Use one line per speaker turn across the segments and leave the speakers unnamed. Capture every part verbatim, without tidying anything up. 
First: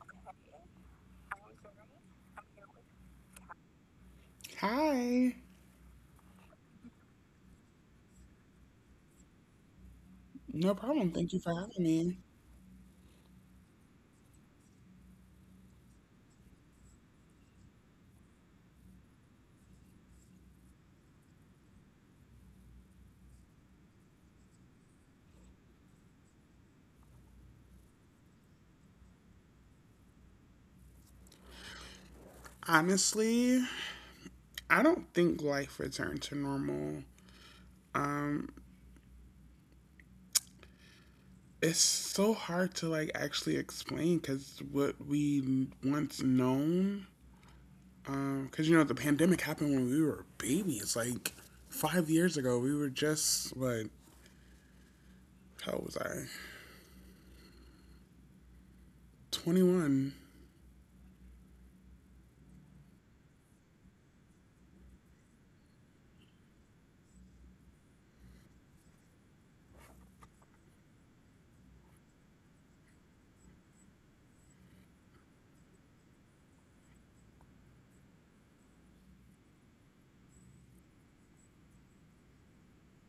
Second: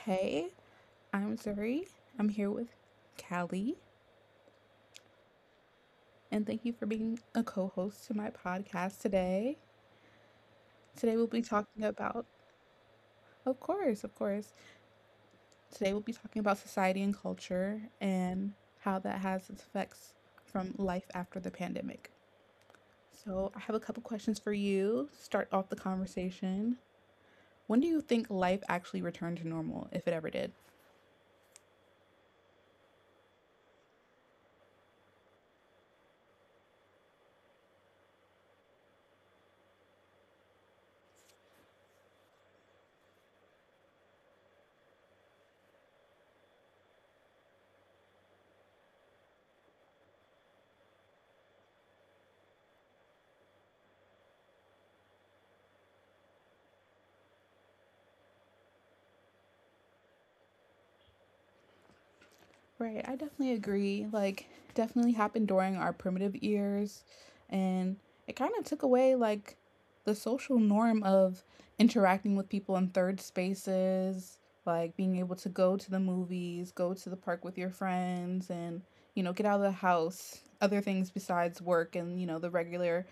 Okay, I'm Zuri. I'm here with Callie,
Hi.
and thank you for being a co host to my podcast today.
No problem.
Today, we'll
Thank you
be
for having
talking
me.
about, of course, of course, today we'll be talking about society and culture and how that has its effects from life after the pandemic. So, I have a couple questions for you to start off the conversation. When do you think life actually returned to normal, if it ever did?
Honestly, I don't think life returned to normal. It's so hard to like actually explain because what we once known, because you know the pandemic happened when we were babies, like five years ago. We were just like, how old was I? Twenty one.
Right, I definitely agree. Like, definitely happened during our primitive years, and it kind of took away like the social norm of interacting with people in third spaces, like being able to go to the movies, go to the park with your friends, and you know, get out of the house, other things besides work and you know, the regular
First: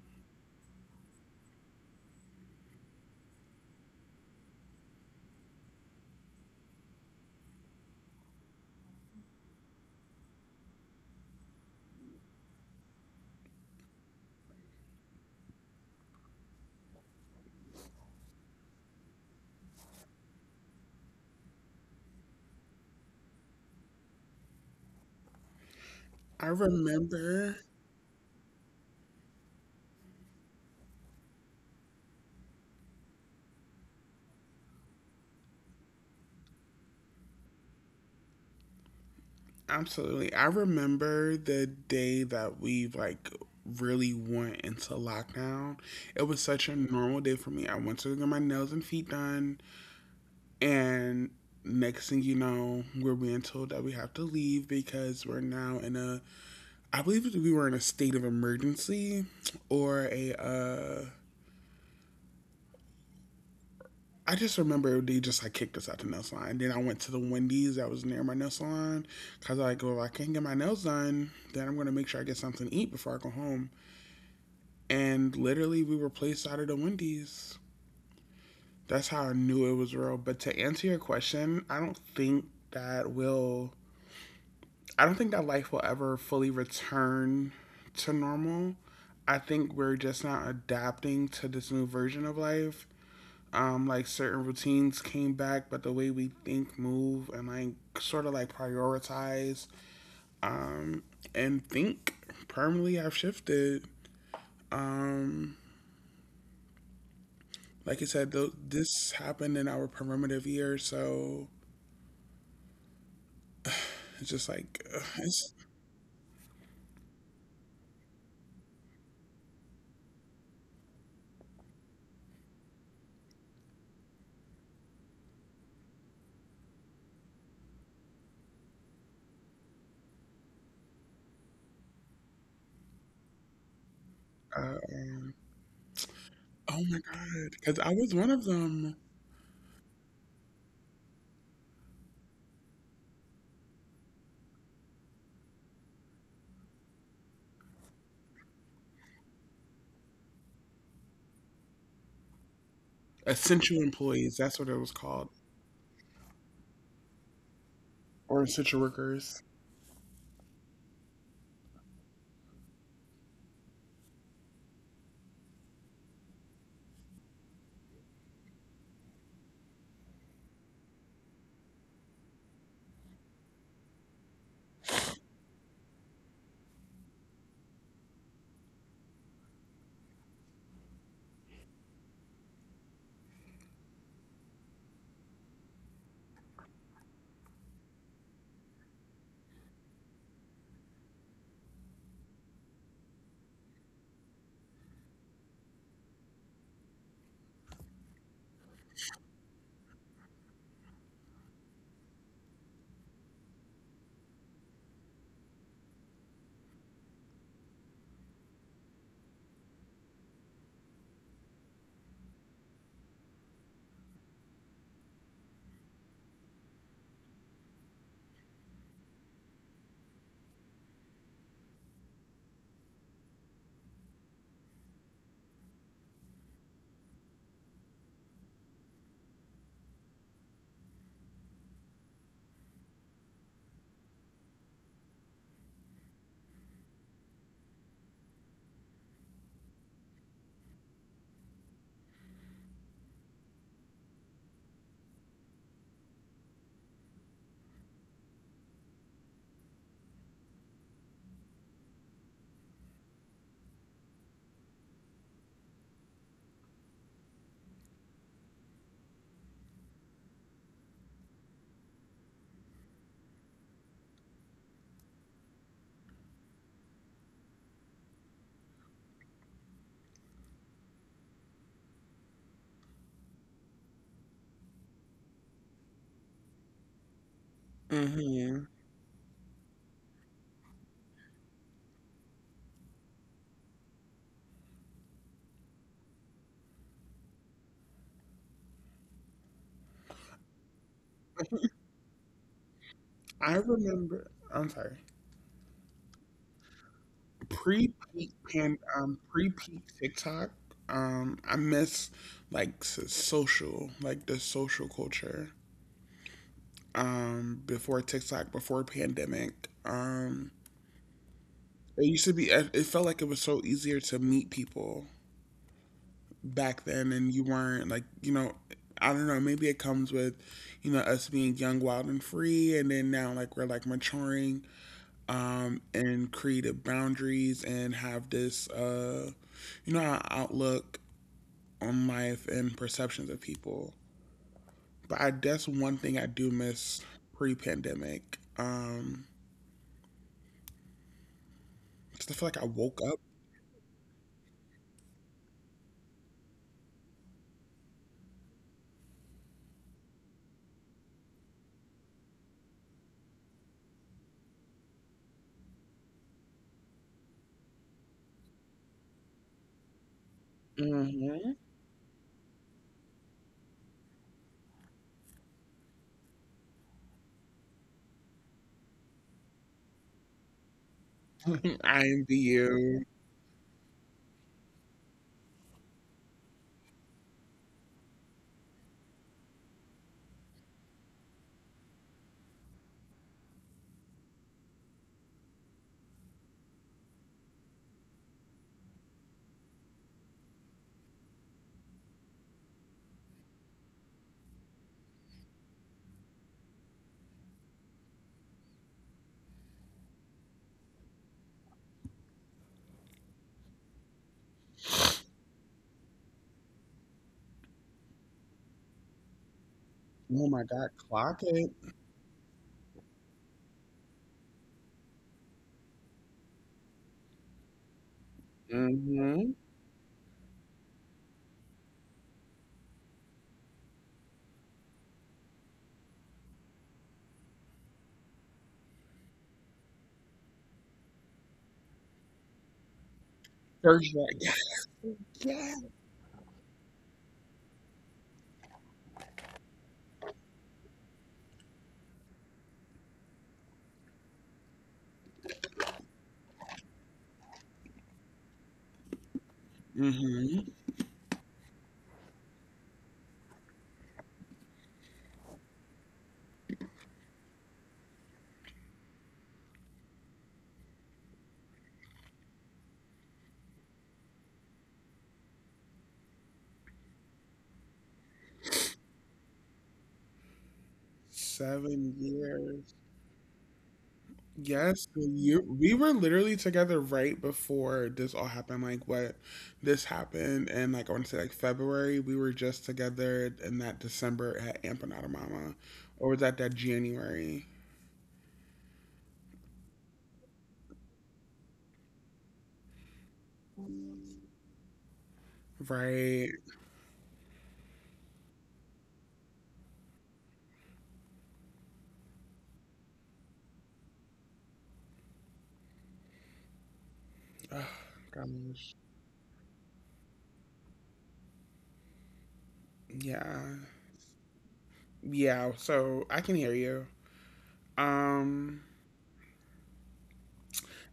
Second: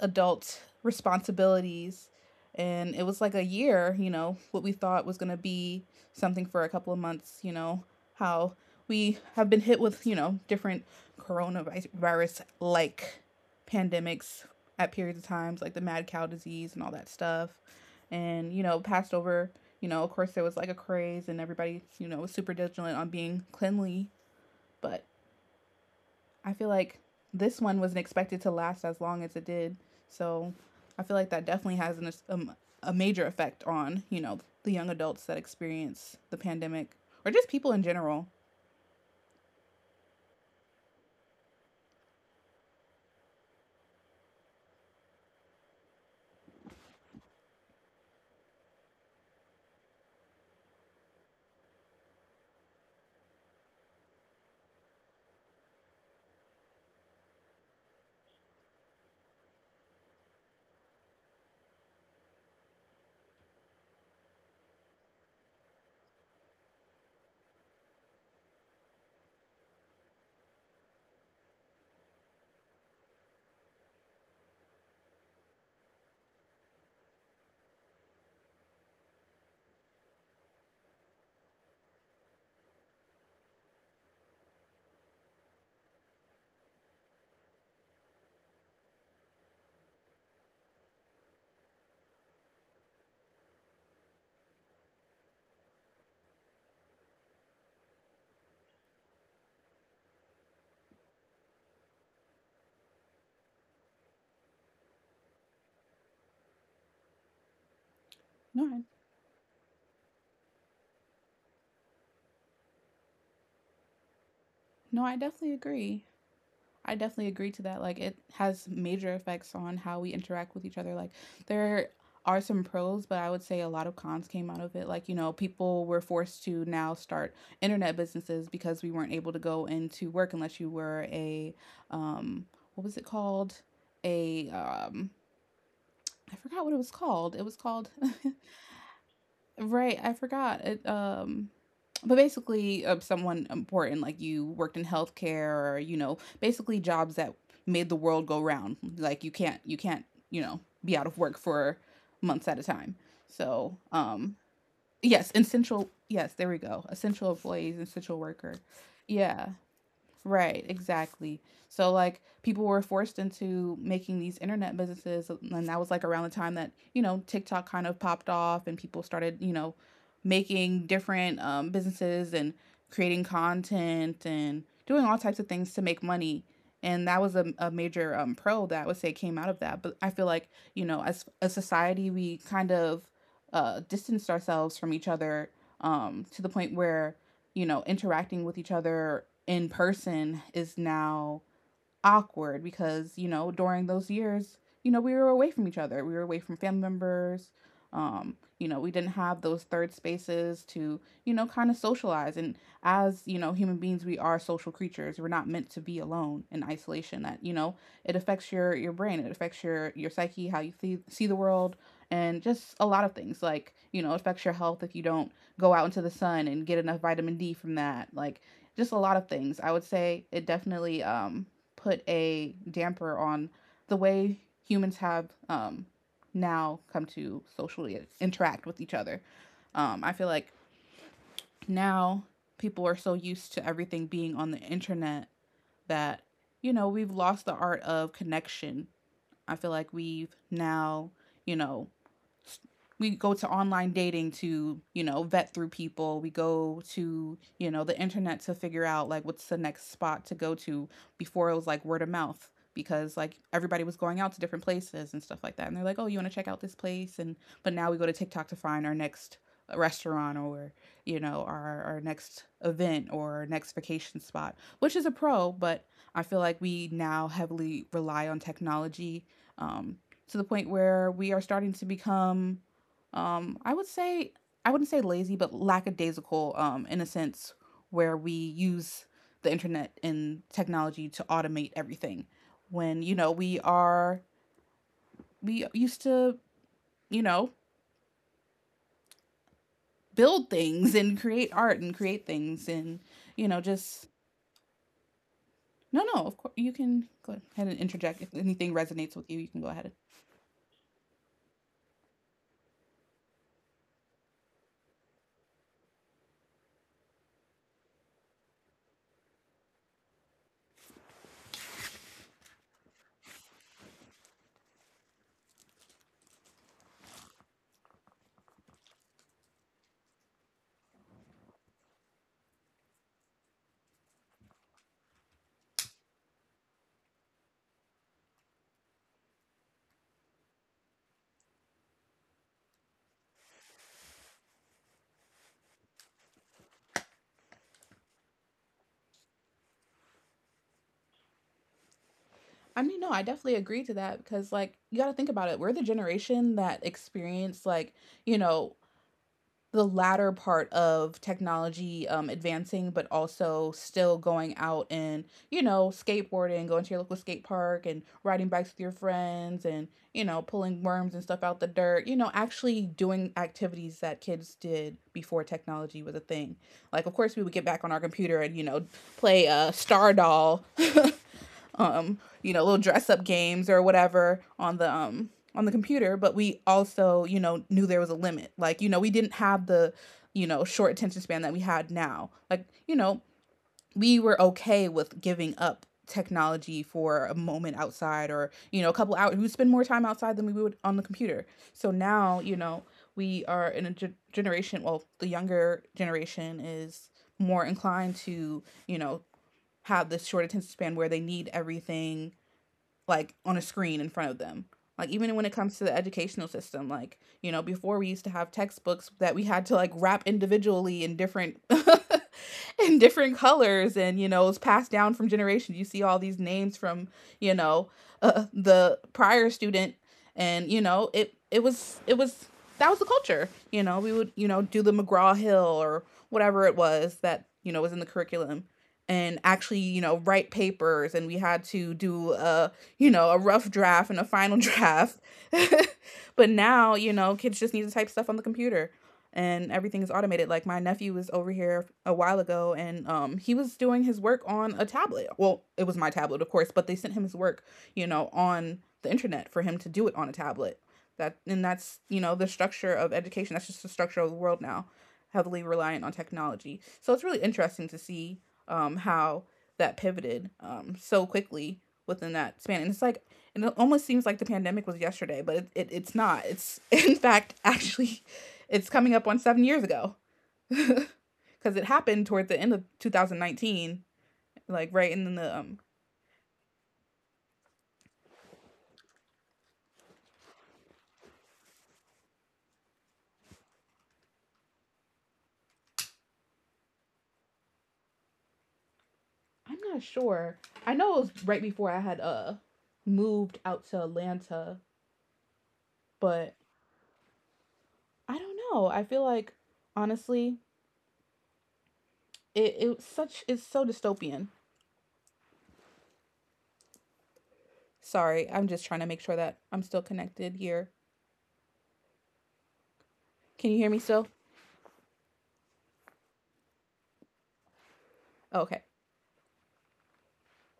adult responsibilities. And it was like a year, you know, what we thought was going to be something for a couple of months, you know, how we have been hit with, you know, different coronavirus like pandemics at periods of times, like the mad cow disease and all that stuff. And, you know, passed over, you know, of course there was like a craze and everybody, you know, was super vigilant on being cleanly. But
I
I feel like this
remember
one wasn't expected to last as long as it did. So I feel like that definitely has an, um, a major effect on, you know, the young adults that experience the pandemic or just people in general.
Absolutely. I remember the day that we like really went into lockdown. It was such a normal day for me. I went to get my nails and feet done and next thing you know, we're being told that we have to leave because we're now in a I believe we were in a state of emergency, or a uh I just remember they just like kicked us out the nail salon. Then I went to the Wendy's that was near my nail salon because I go, if I can't get my nails done, then I'm gonna make sure I get something to eat before I go home. And literally we were placed out of the Wendy's. That's how I knew it was real. But to answer your question, I don't think that will. I don't think that life will ever fully return to normal. I think we're just not adapting to this new version of life. Um, like certain routines came back, but the way we think, move, and like sort of like prioritize um, and think permanently have shifted. Um, Like I said, th-
No, I,
this happened in our performative year, so it's just like,
no,
ugh,
I definitely
it's,
agree. I definitely agree to that. Like, it has major effects on how we interact with each other. Like, there are some pros, but I would say a lot of cons came out of it. Like, you know, people were forced to now start internet businesses because we weren't able to go into work unless you were a, um, what was it called? A,
uh,
um,
um,
I forgot what it
oh
was
my
called. It
God.
was
Because I
called
was one of them.
Right, I forgot. It, um, but basically, uh, someone important like you worked in healthcare, or you know, basically jobs that made the world go round. Like you can't, you can't, you know, be out of work for months at a time. So,
Essential employees,
um,
that's what it was called,
yes, essential. Yes, there we go. Essential employees, essential
or
worker.
essential workers.
Yeah. Right, exactly. So like people were forced into making these internet businesses and that was like around the time that, you know, TikTok kind of popped off and people started, you know, making different um businesses and creating content and doing all types of things to make money. And that was a, a major um pro that I would say came out of that. But I feel like, you know, as a society we kind of uh distanced ourselves from each other um to the point where you know interacting with each other in person is now awkward because, you know, during those years, you know, we were away from each other. We were away from family members. Um, you know, we didn't have those third spaces to, you know, kind of socialize. And as, you know, human beings, we are social creatures. We're not meant to be alone in isolation. That, you know, it affects your your brain, it affects your your psyche, how you see, see the world, and just a lot of things. Like, you know, it affects your health if you don't go out into the sun and get enough vitamin D from that. Like, just a lot of things. I would say it definitely um put a damper on the way humans have um, now come to socially interact with each other. Um, I feel like now people are so used to everything being on the internet that, you know, we've lost the art of connection. I feel like we've now, you know, we go to online dating to, you know, vet through people. We go to, you know, the internet to figure out like what's the next spot to go to. Before it was like word of mouth because like everybody was going out to different places and stuff like that. And they're like, "Oh, you want to check out this place?" And but now we go to TikTok to find our next uh, restaurant or you know our, our next event or our next vacation spot, which is a pro. But I feel like we now heavily rely on technology, um, to the point where we are starting to become, um, I would say, I wouldn't say lazy, but lackadaisical, um, in a sense where we
Hmm.
use the internet and technology to automate everything. When, you know, we are, we used to, you know, build things and create art and create things and, you
I
know, just,
remember, I'm sorry.
no, no, of course, you can go ahead and
Pre
interject.
peak
If anything
pan, um,
resonates with you,
pre
you can go
peak
ahead.
TikTok. Um, I miss like s- social, like the social culture. Um, before TikTok, before pandemic. Um, It used to be. It felt like it was so easier to meet people back then, and you weren't like you know. I don't know. Maybe it comes with, you know, us being young, wild, and free, and then now like we're like maturing, um, and creative boundaries, and have this, uh, you know, outlook on life and perceptions of people. But I guess one thing I do miss pre-pandemic. Um, 'cause I feel like I
I
woke
mean, no,
up.
I definitely agree to that because, like, you got to think about it. We're the generation that experienced, like, you know, the latter part of technology um, advancing, but also still going out and, you know, skateboarding, going to your local skate park and riding bikes with your friends and, you know, pulling worms and stuff
Hmm.
out the dirt, you know, actually doing activities that kids did before technology was a thing. Like, of course, we would get back on our computer and, you know, play uh, Star Doll.
I
um,
envy
you know, little
you.
dress up games or whatever on the um on the computer, but we also, you know, knew there was a limit. Like, you know, we didn't have the, you know, short attention span that we had now. Like, you know, we were okay with giving up technology for a moment outside or, you know, a couple hours. We would spend more time outside than we would on the computer. So now, you know, we are in a ge- generation, well, the younger generation is more inclined to, you know, have this short attention span where they need everything like on a screen in front of them, like even when it comes to the educational system. Like you know before we used to have textbooks that we had to like wrap
Oh my God,
individually in
clock
different
it.
in different colors, and you know it's passed down from generation. You see all these names from you know uh, the prior
Mhm.
student, and you know it it was it was that was the culture. You know we would you know do the McGraw Hill or whatever it was that you know was in the curriculum, and actually you know write papers, and we had to do a you know, a rough draft
Search
and a
that.
final draft. But now, you know, kids just need to type stuff on the computer and everything is automated. Like my nephew was over here a while ago and um he was doing his work on a tablet. Well, it was my tablet, of course, but they sent him his work, you know, on the internet for him to do it on a
Mhm.
tablet. That and that's, you know, the structure of education. That's just the structure of the world now, heavily reliant on technology. So it's really interesting to see um, how that pivoted um, so quickly within that span. And it's like, and it almost seems like the pandemic was yesterday, but it, it, it's not. It's in fact actually, it's coming up on seven years ago because it
Seven
happened toward the end of
years.
twenty nineteen, like
Yes,
right
the
in the
year
um.
we were literally together right before this all happened. Like what This happened, and like I want to say like February, we were just together in that December at Empanada Mama, or was that that January?
I'm not sure. I know it was right before I had uh moved out to Atlanta,
Right.
but I don't know. I feel like honestly, It it's such it's so dystopian.
Oh,
Sorry, I'm just
gosh.
trying to make sure that I'm still connected here.
Yeah.
Can you hear me still?
Yeah. So I can hear you. Um,
Oh, okay.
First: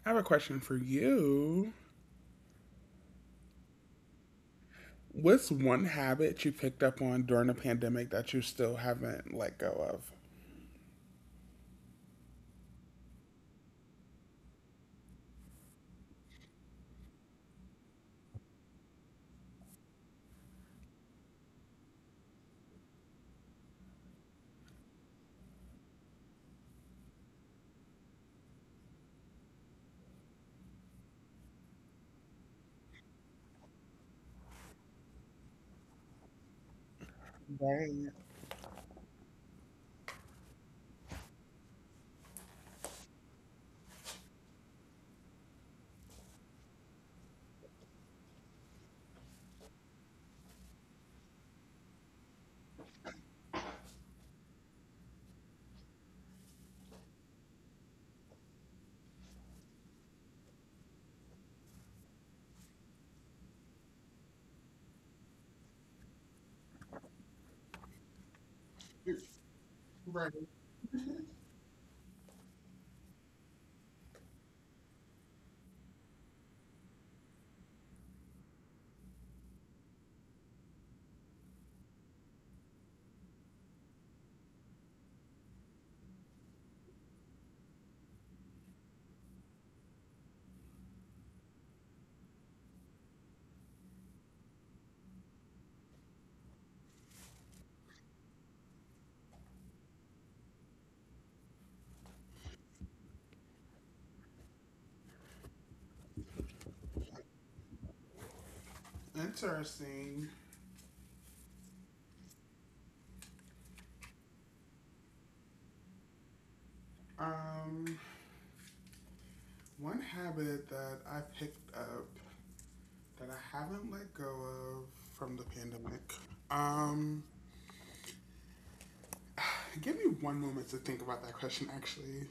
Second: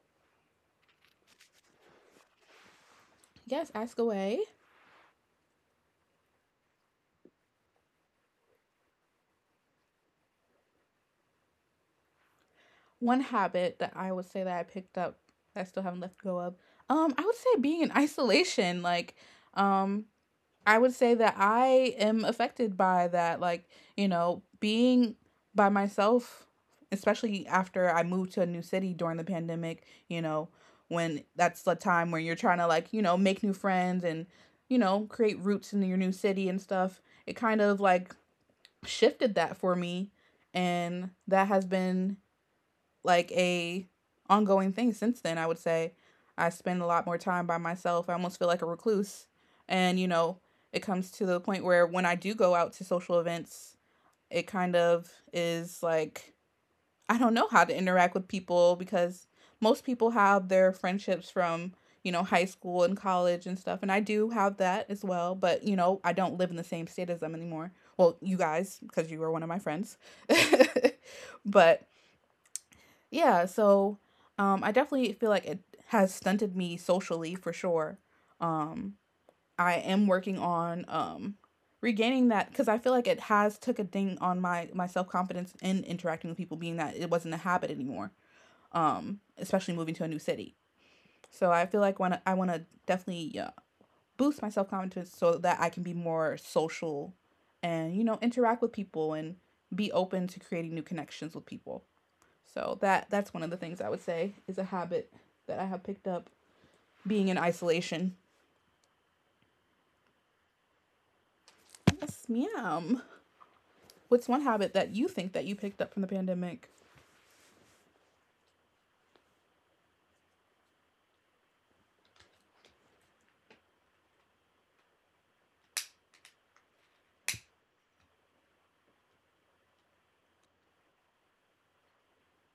I have a question for you.
Yes, ask away.
What's one habit you picked up on during the pandemic that you still haven't let go of?
One habit that I would say that I picked up that I still haven't let go of. Um, I would say being in isolation. Like, um, I would say that I am affected by that. Like, you know, being by myself, especially after I moved to a new city during the pandemic, you know, when that's the time where you're trying to, like, you know, make new friends and, you know, create roots in your new city and stuff. It kind of like
Right.
shifted that for me. And that has been like a ongoing thing since then. I would say I spend a lot more time by myself. I almost feel like a recluse, and you know, it comes to the point where when I do go out to social events, it kind of is like I don't know how to interact with people because most people have their friendships from you know high school and college and stuff, and I do have that as well, but you know I don't live in the same state as them anymore. Well, you guys, because you were one of my friends
Right.
but yeah, so um, I definitely feel like it has stunted me socially for sure. Um, I am working on um, regaining that because I feel like it has took a ding on my my self confidence in interacting with people, being that it wasn't a habit anymore. Um, especially moving to a new city. So I feel like when I want to definitely uh, boost my self confidence so that I can be more social and you know interact with people and be open to creating new connections with people. So that that's one of the things I would say is a habit that I have picked up being in isolation.
Interesting.
Yes, ma'am. What's one habit that you think that you picked up from the pandemic?
Um, One habit that I picked up that I haven't let go of from the pandemic. Um, Give me one moment to think about that question, actually.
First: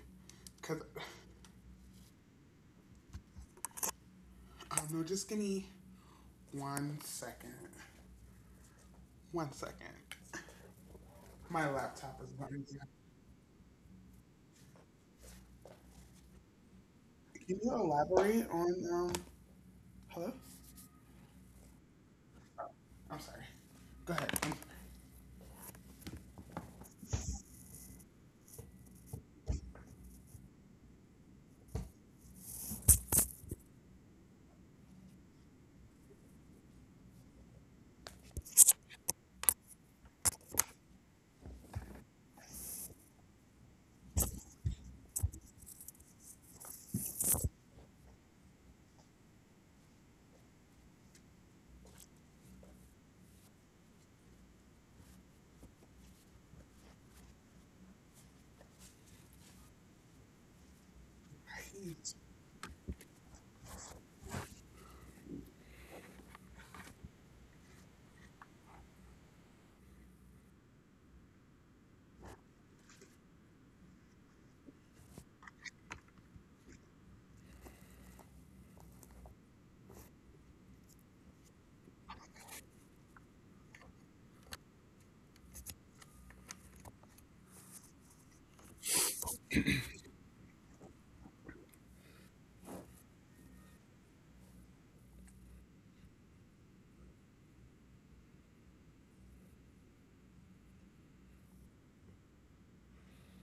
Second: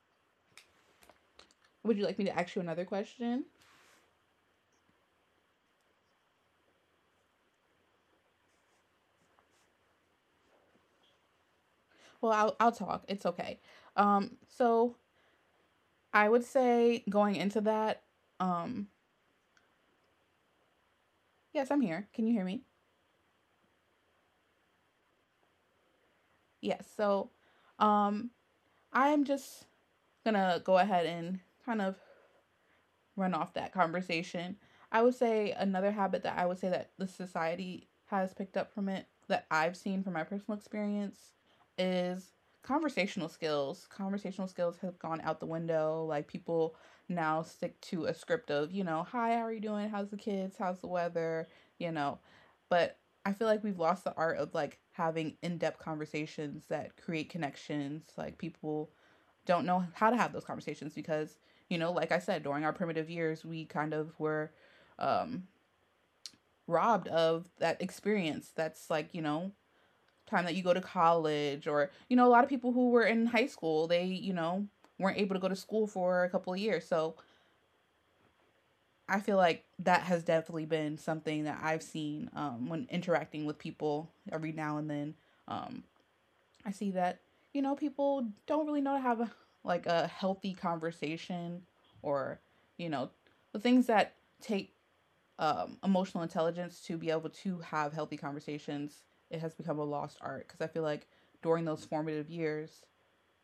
'Cause
Would you like me to ask you another question?
I don't know. Just give me one second. One second. My laptop is
Well, I'll
running.
I'll
Can
talk. It's okay. Um, so I would say going
you
into that,
elaborate on
um,
um? Hello.
yes, I'm here. Can you hear me?
I'm sorry. Go ahead.
Yes. So, um, I'm just gonna go ahead and kind of run off that conversation. I would say another habit that I would say that the society has picked up from it that I've seen from my personal experience is conversational skills. Conversational skills have gone out the window. Like, people now stick to a script of, you know, hi, how are you doing? How's the kids? How's the weather? You know, but I feel like we've lost the art of like having in depth conversations that create connections. Like, people don't know how to have those conversations because, you know, like I said, during our primitive years, we kind of were um, robbed of that experience. That's like, you know, time that you go to college, or, you know, a lot of people who were in high school, they, you know, weren't able to go to school for a couple of years. So I feel like that has definitely been something that I've seen um, when interacting with people every now and then. Um, I see that, you know, people don't really know how to have a, like a healthy conversation, or, you know, the things that take um, emotional intelligence to be able to have healthy conversations, it has become a lost art. Because I feel like during those formative years,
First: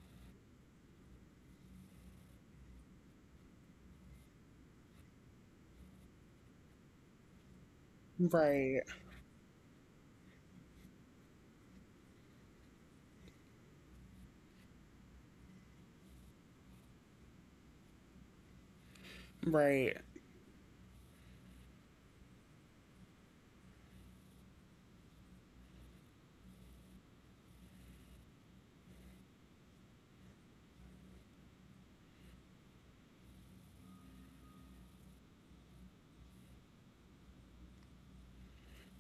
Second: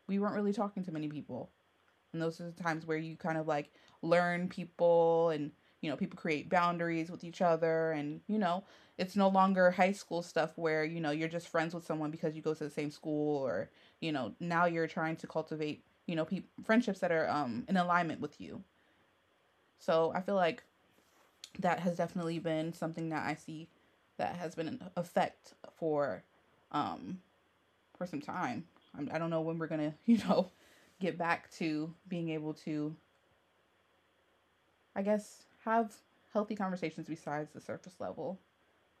we weren't really talking to many people. And those are the times where you kind of like learn people and, you know, people create boundaries with each other. And, you know,
Right,
it's no longer high school stuff where, you know, you're just friends with someone because you go to the same school, or, you know, now you're trying to cultivate, you know, pe friendships that are um, in alignment with you.
right.
So I feel like that has definitely been something that I see that has been an effect for um for some time. I'm, I do not know when we're gonna you know get back to being able to I guess have healthy conversations besides the surface level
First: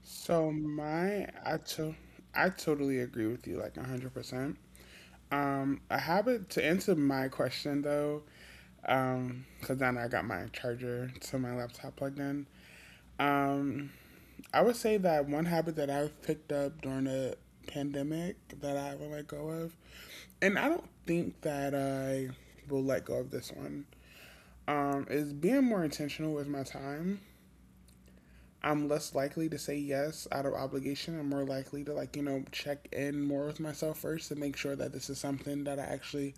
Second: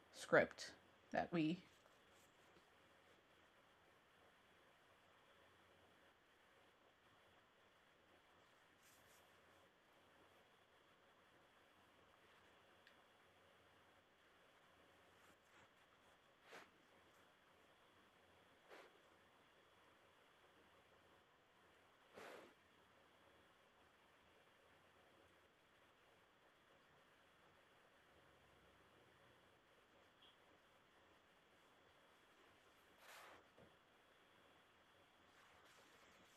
So
script
my,
that
I
we
to, I totally agree with you, like a hundred percent. Um, a habit to answer my question though, um, because then I got my charger to my laptop plugged in. Um, I would say that one habit that I've picked up during the pandemic that I will let go of, and I don't think that I will let go of this one, um, is being more intentional with my time. I'm less likely to say yes out of obligation. I'm more likely to like, you know, check in more with myself first to make sure that this is something that I actually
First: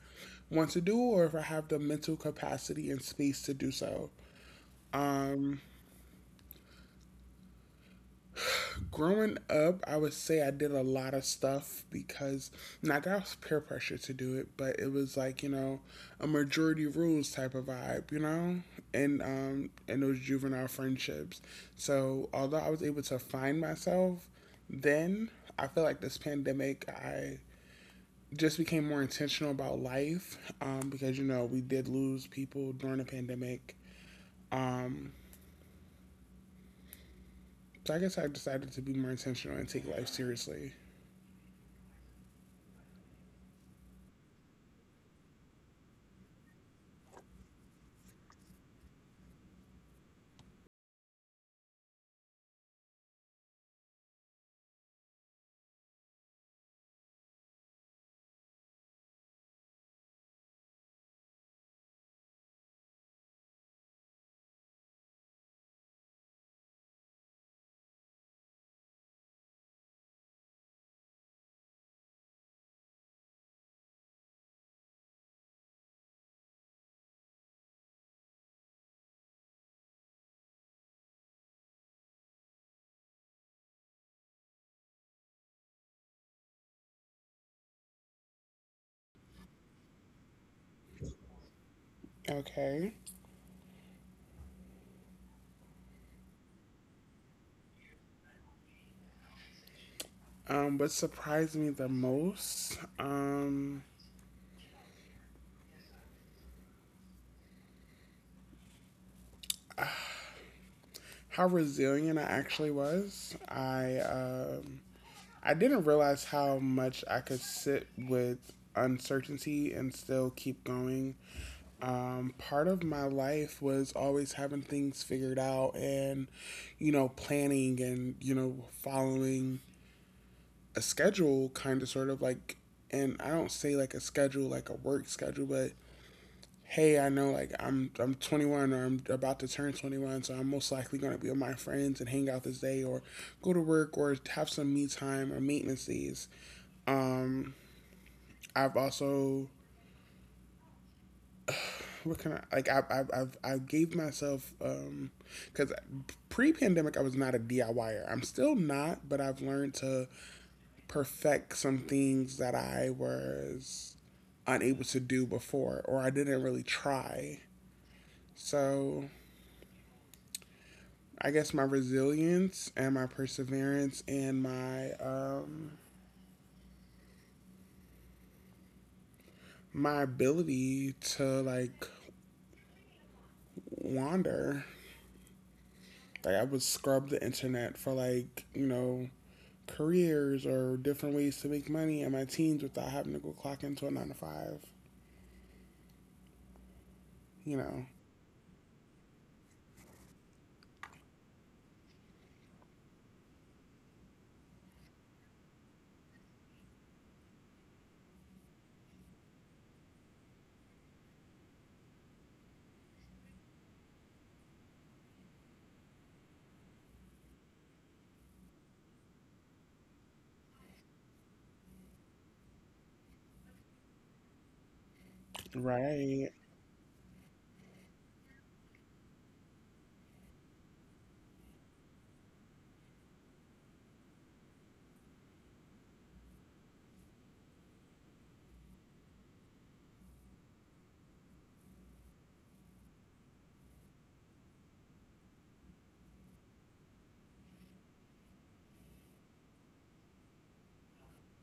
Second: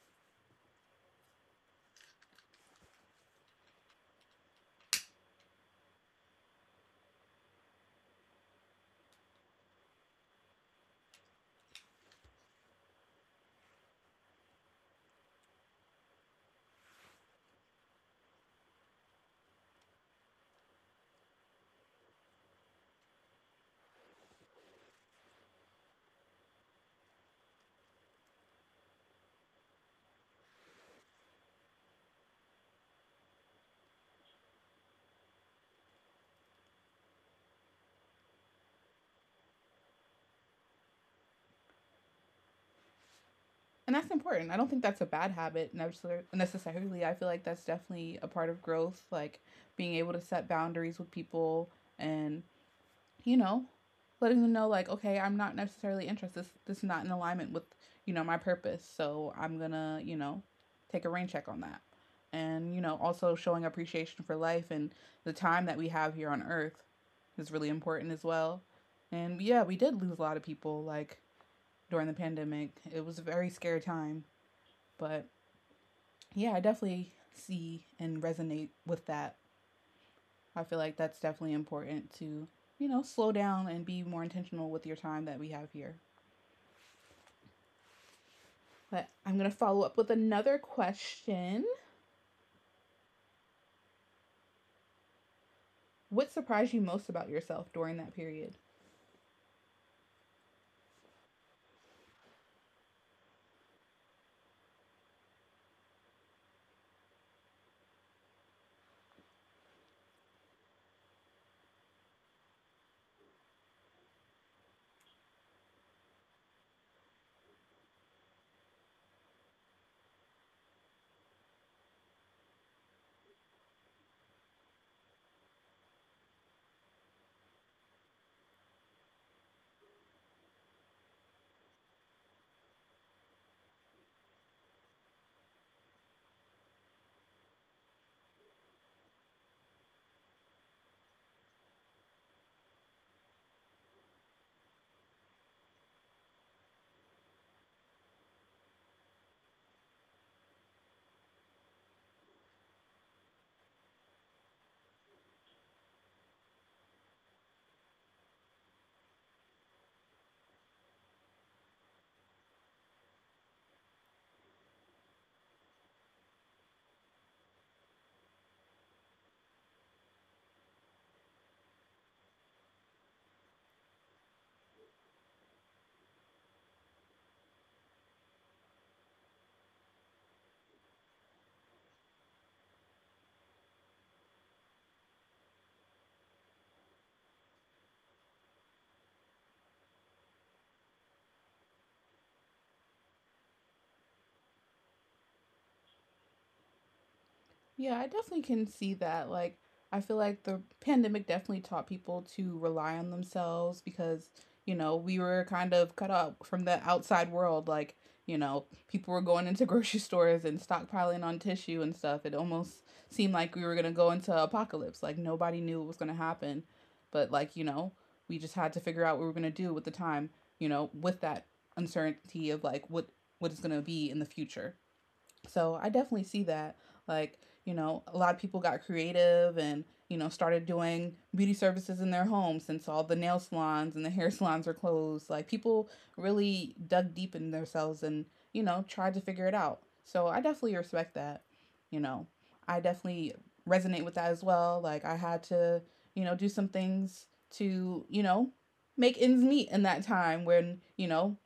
want to do or if I have the mental capacity and space to do so. Um Growing up, I would say I did a lot of stuff because not that I was peer pressure to do it, but it was like you know a majority rules type of vibe, you know, and um and those juvenile friendships. So although I was able to find myself then, I feel like this pandemic I just became more intentional about life, um, because you know we did lose people during the pandemic. Um, so I guess I decided to be more intentional and take life seriously.
and that's important. I don't think that's a bad habit necessarily. I feel like that's definitely a part of growth, like being able to set boundaries with people and, you know, letting them know like, okay, I'm not necessarily interested. This, this is not in alignment with, you know, my purpose. So I'm gonna, you know, take a rain check on that. And, you know, also showing appreciation for life and the time that we have here on earth is really important as well. And yeah, we did lose a lot of people like during the pandemic. It was a very scary time, but yeah, I definitely see and resonate with that. I feel like that's definitely important to, you know, slow down and be more intentional with your time that we have here. But I'm going to follow up with another question.
Okay.
What surprised you most about yourself during that period?
Um, what surprised me the most, um, how resilient I actually was. I um, I didn't realize how much I could sit with uncertainty and still keep going. Um, part of my life was always having things figured out and, you know, planning and, you know, following a schedule, kind of sort of like, and I don't say like a schedule, like a work schedule, but hey, I know like I'm I'm twenty-one or I'm about to turn twenty-one, so I'm most likely going to be with my friends and hang out this day or go to work or have some me time or maintenance days. Um, I've also what can I like I I I've, I gave myself um because pre-pandemic I was not a DIYer. I'm still not, but I've learned to perfect some things that I was unable to do before or I didn't really try. So I guess my resilience and my perseverance and my um my ability to like wander. Like I would scrub the internet for like, you know, careers or different ways to make money in my teens without having to go clock into a nine to five, you know.
Yeah, I definitely can see that. Like, I feel like the pandemic definitely taught people to rely on themselves because, you know, we were kind of cut off from the outside world. Like, you know, people were going into grocery stores and stockpiling on tissue and stuff. It almost seemed like we were going to go into apocalypse. Like, nobody knew what was going to happen. But, like, you know, we just had to figure out what we were going to do with the time, you know, with that uncertainty of like what what is going to be in the future. So I definitely
Right.
see that. Like, you know, a lot of people got creative and, you know, started doing beauty services in their homes since all the nail salons and the hair salons are closed. Like, people really dug deep in themselves and, you know, tried to figure it out. So I definitely respect that. You know, I definitely resonate with that as well. Like, I had to, you know, do some things to, you know, make ends meet in that time when, you know,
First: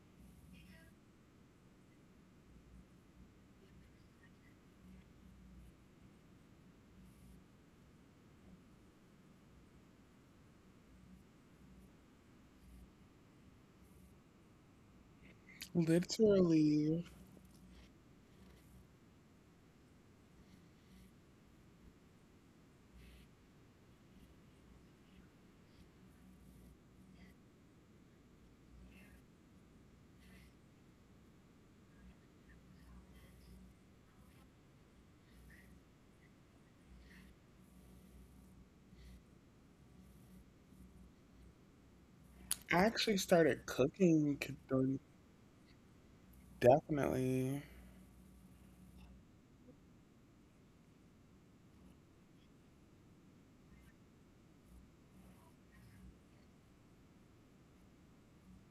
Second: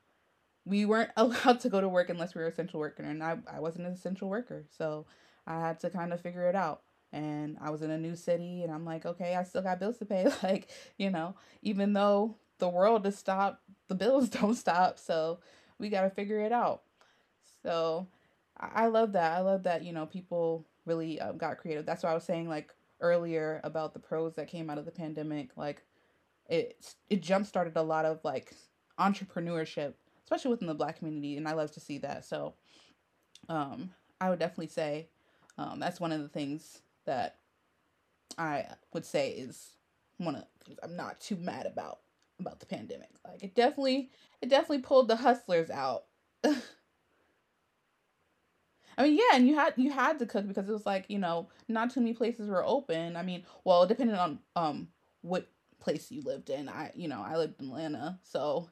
we weren't allowed to go to work unless we were essential worker, and I, I wasn't an essential worker, so I had to kind of figure it out, and I was in a new city, and I'm like, okay, I still got bills to pay like, you know, even though the world is stopped, the bills don't stop, so we got to figure it out.
Literally.
So I, I love that. I love that, you know, people really uh, got creative. That's why I was saying like earlier about the pros that came out of the pandemic, like it it jump started a lot of like entrepreneurship, especially within the black community, and I love to see that. So um, I would definitely say um, that's one of the things that I would say is one of the things I'm not too mad about about the
I
pandemic.
actually
Like, it
started
definitely
cooking
it definitely
during-
pulled the hustlers out.
definitely.
I mean, yeah, and you had you had to cook because it was like, you know, not too many places were open. I mean, well, depending on um what place you lived in. I, you know, I lived in Atlanta, so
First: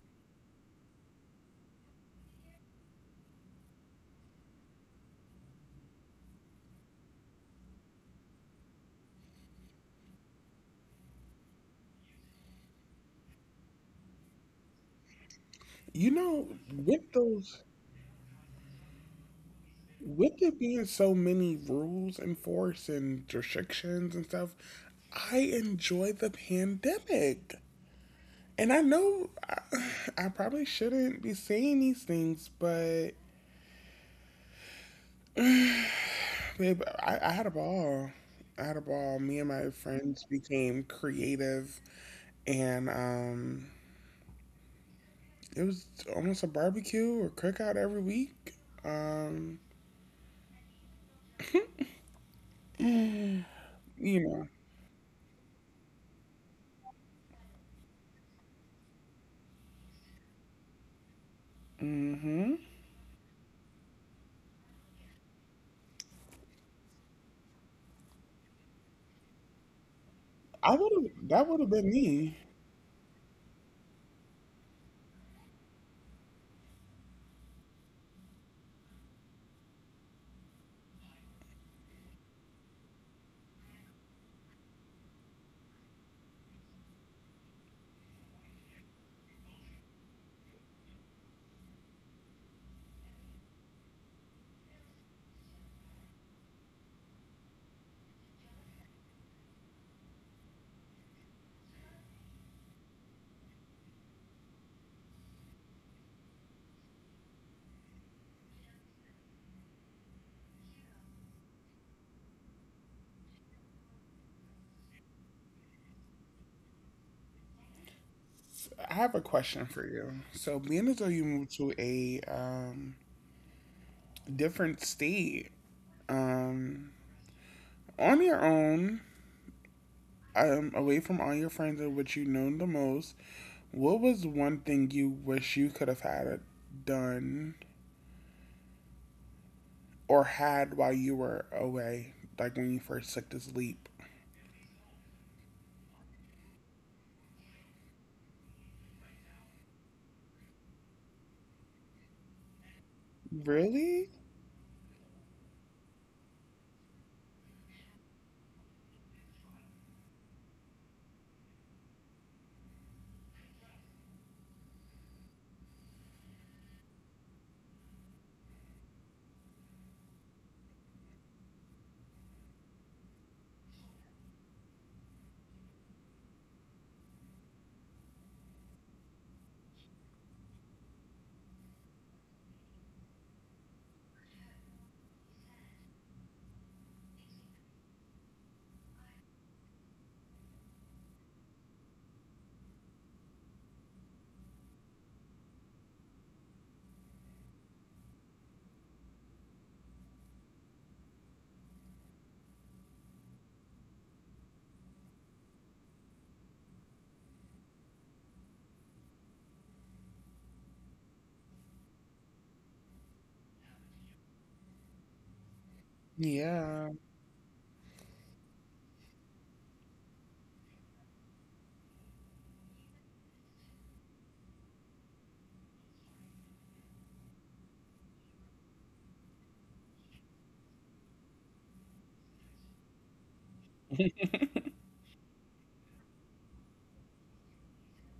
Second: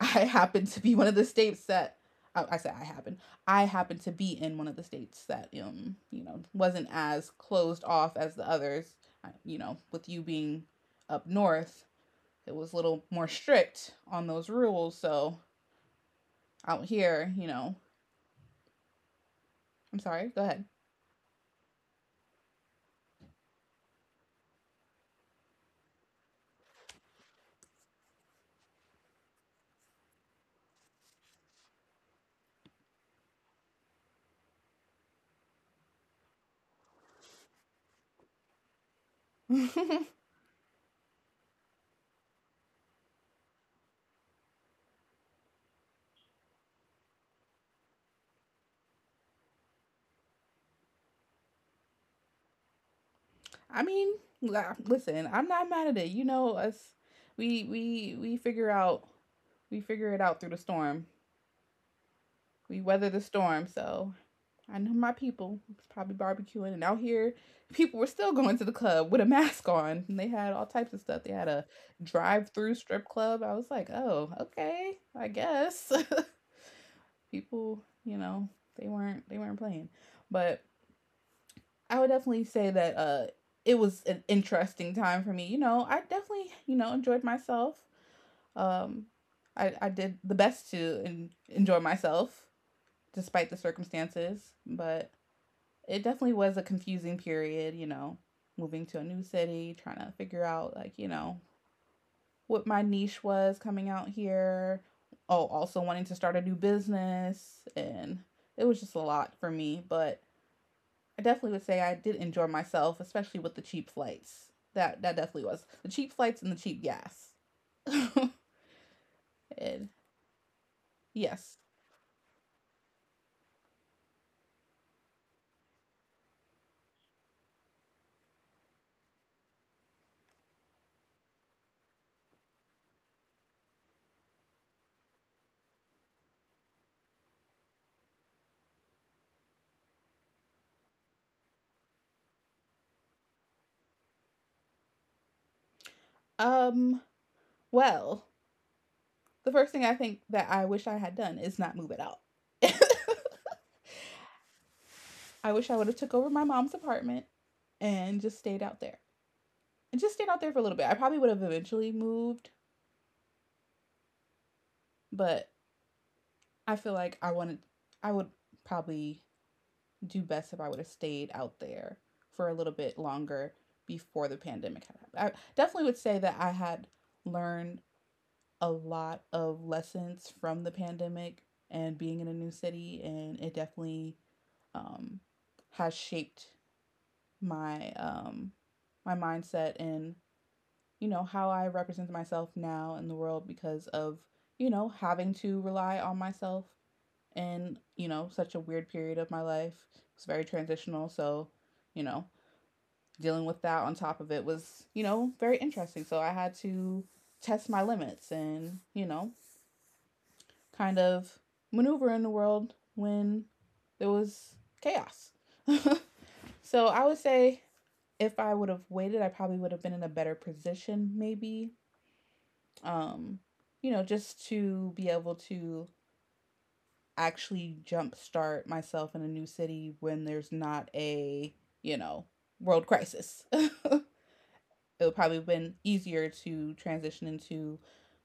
I happen to be one of the states that I, I say I happen. I happen to be in one of the states that um you know wasn't as closed off as the others. I- You know, with you being up north, it was a little more strict on those rules. So
You know,
out
with
here, you
those
know, I'm sorry.
with
Go
there
ahead.
being so many rules enforced and restrictions and stuff, I enjoy the pandemic. And I know I, I probably shouldn't be saying these things, but babe, I, I had a ball. I had a ball. Me and my friends became creative, and um, it was almost a barbecue or cookout every week. Um,
I
you
mean,
know,
listen, I'm not mad at it. You know, us we we we figure out we figure it out through the storm.
hmm
We weather the storm. So I know my people was probably barbecuing, and out here, people were still going to the club with a mask on, and they
I
had all
would
types of
have.
stuff.
That
They
would
had
have
a
been me.
drive-through strip club. I was like, oh, okay, I guess people, you know, they weren't they weren't playing, but I would definitely say that uh, it was an interesting time for me. You know, I definitely you know enjoyed myself. Um, I I did the best to en- enjoy myself despite the circumstances, but it definitely was a confusing period, you know, moving to a new city, trying to figure out like, you know, what my niche was coming out here. Oh, also wanting to start a new business, and it was just a lot for me, but I definitely would say I did enjoy myself, especially with the cheap flights. That that definitely was. The cheap flights and the cheap gas. and
I have a question for you. So, being as though you moved
yes.
to a um, different state, um, on your own, um, away from all your friends and which you know the most, what was one thing you wish you could have had it done or had while you were away, like when you first took this leap?
Um well, the first thing I think that I wish I had done is not move it out.
Really?
I wish I would have took over my mom's apartment and just stayed out there. And just stayed out there for a little bit. I probably would have eventually moved, but I feel like I wanted I would probably do best if I would have stayed out there for a little bit longer before the pandemic had happened. I definitely would say that I had learned a lot of lessons from the pandemic and being in a new city, and it definitely um, has shaped my um, my mindset and, you know, how I represent myself now in the world because of, you know, having to rely on myself in, you know, such a weird period of my life. It was very transitional. So, you know, dealing with that on top of it was, you know, very interesting. So I had to test my limits and, you know, kind of maneuver in the world when there was chaos. So
Yeah,
I would say if I would have waited, I probably would have been in a better position, maybe um, you know, just to be able to actually jumpstart myself in a new city when there's not a, you know, world crisis. It would probably have been easier to transition into,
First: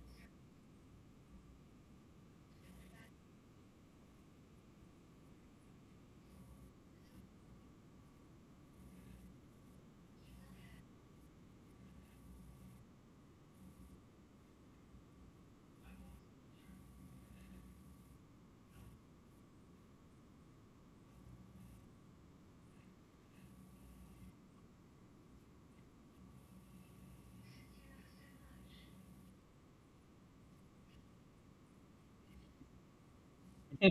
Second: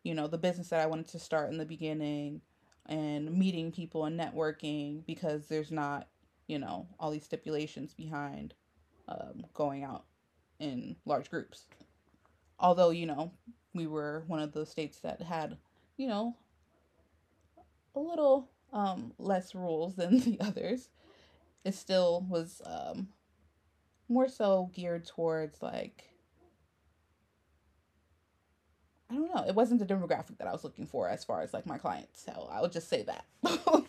you know, the business that I wanted to start in the beginning and meeting people and networking because there's not, you know, all these stipulations behind um, going out in large groups. Although, you know, we were one of the states that had, you know, a little um, less rules than the others. It still was um, more so geared towards like I don't know. It wasn't the demographic that I was looking for as far as like my clients. So I would just say that.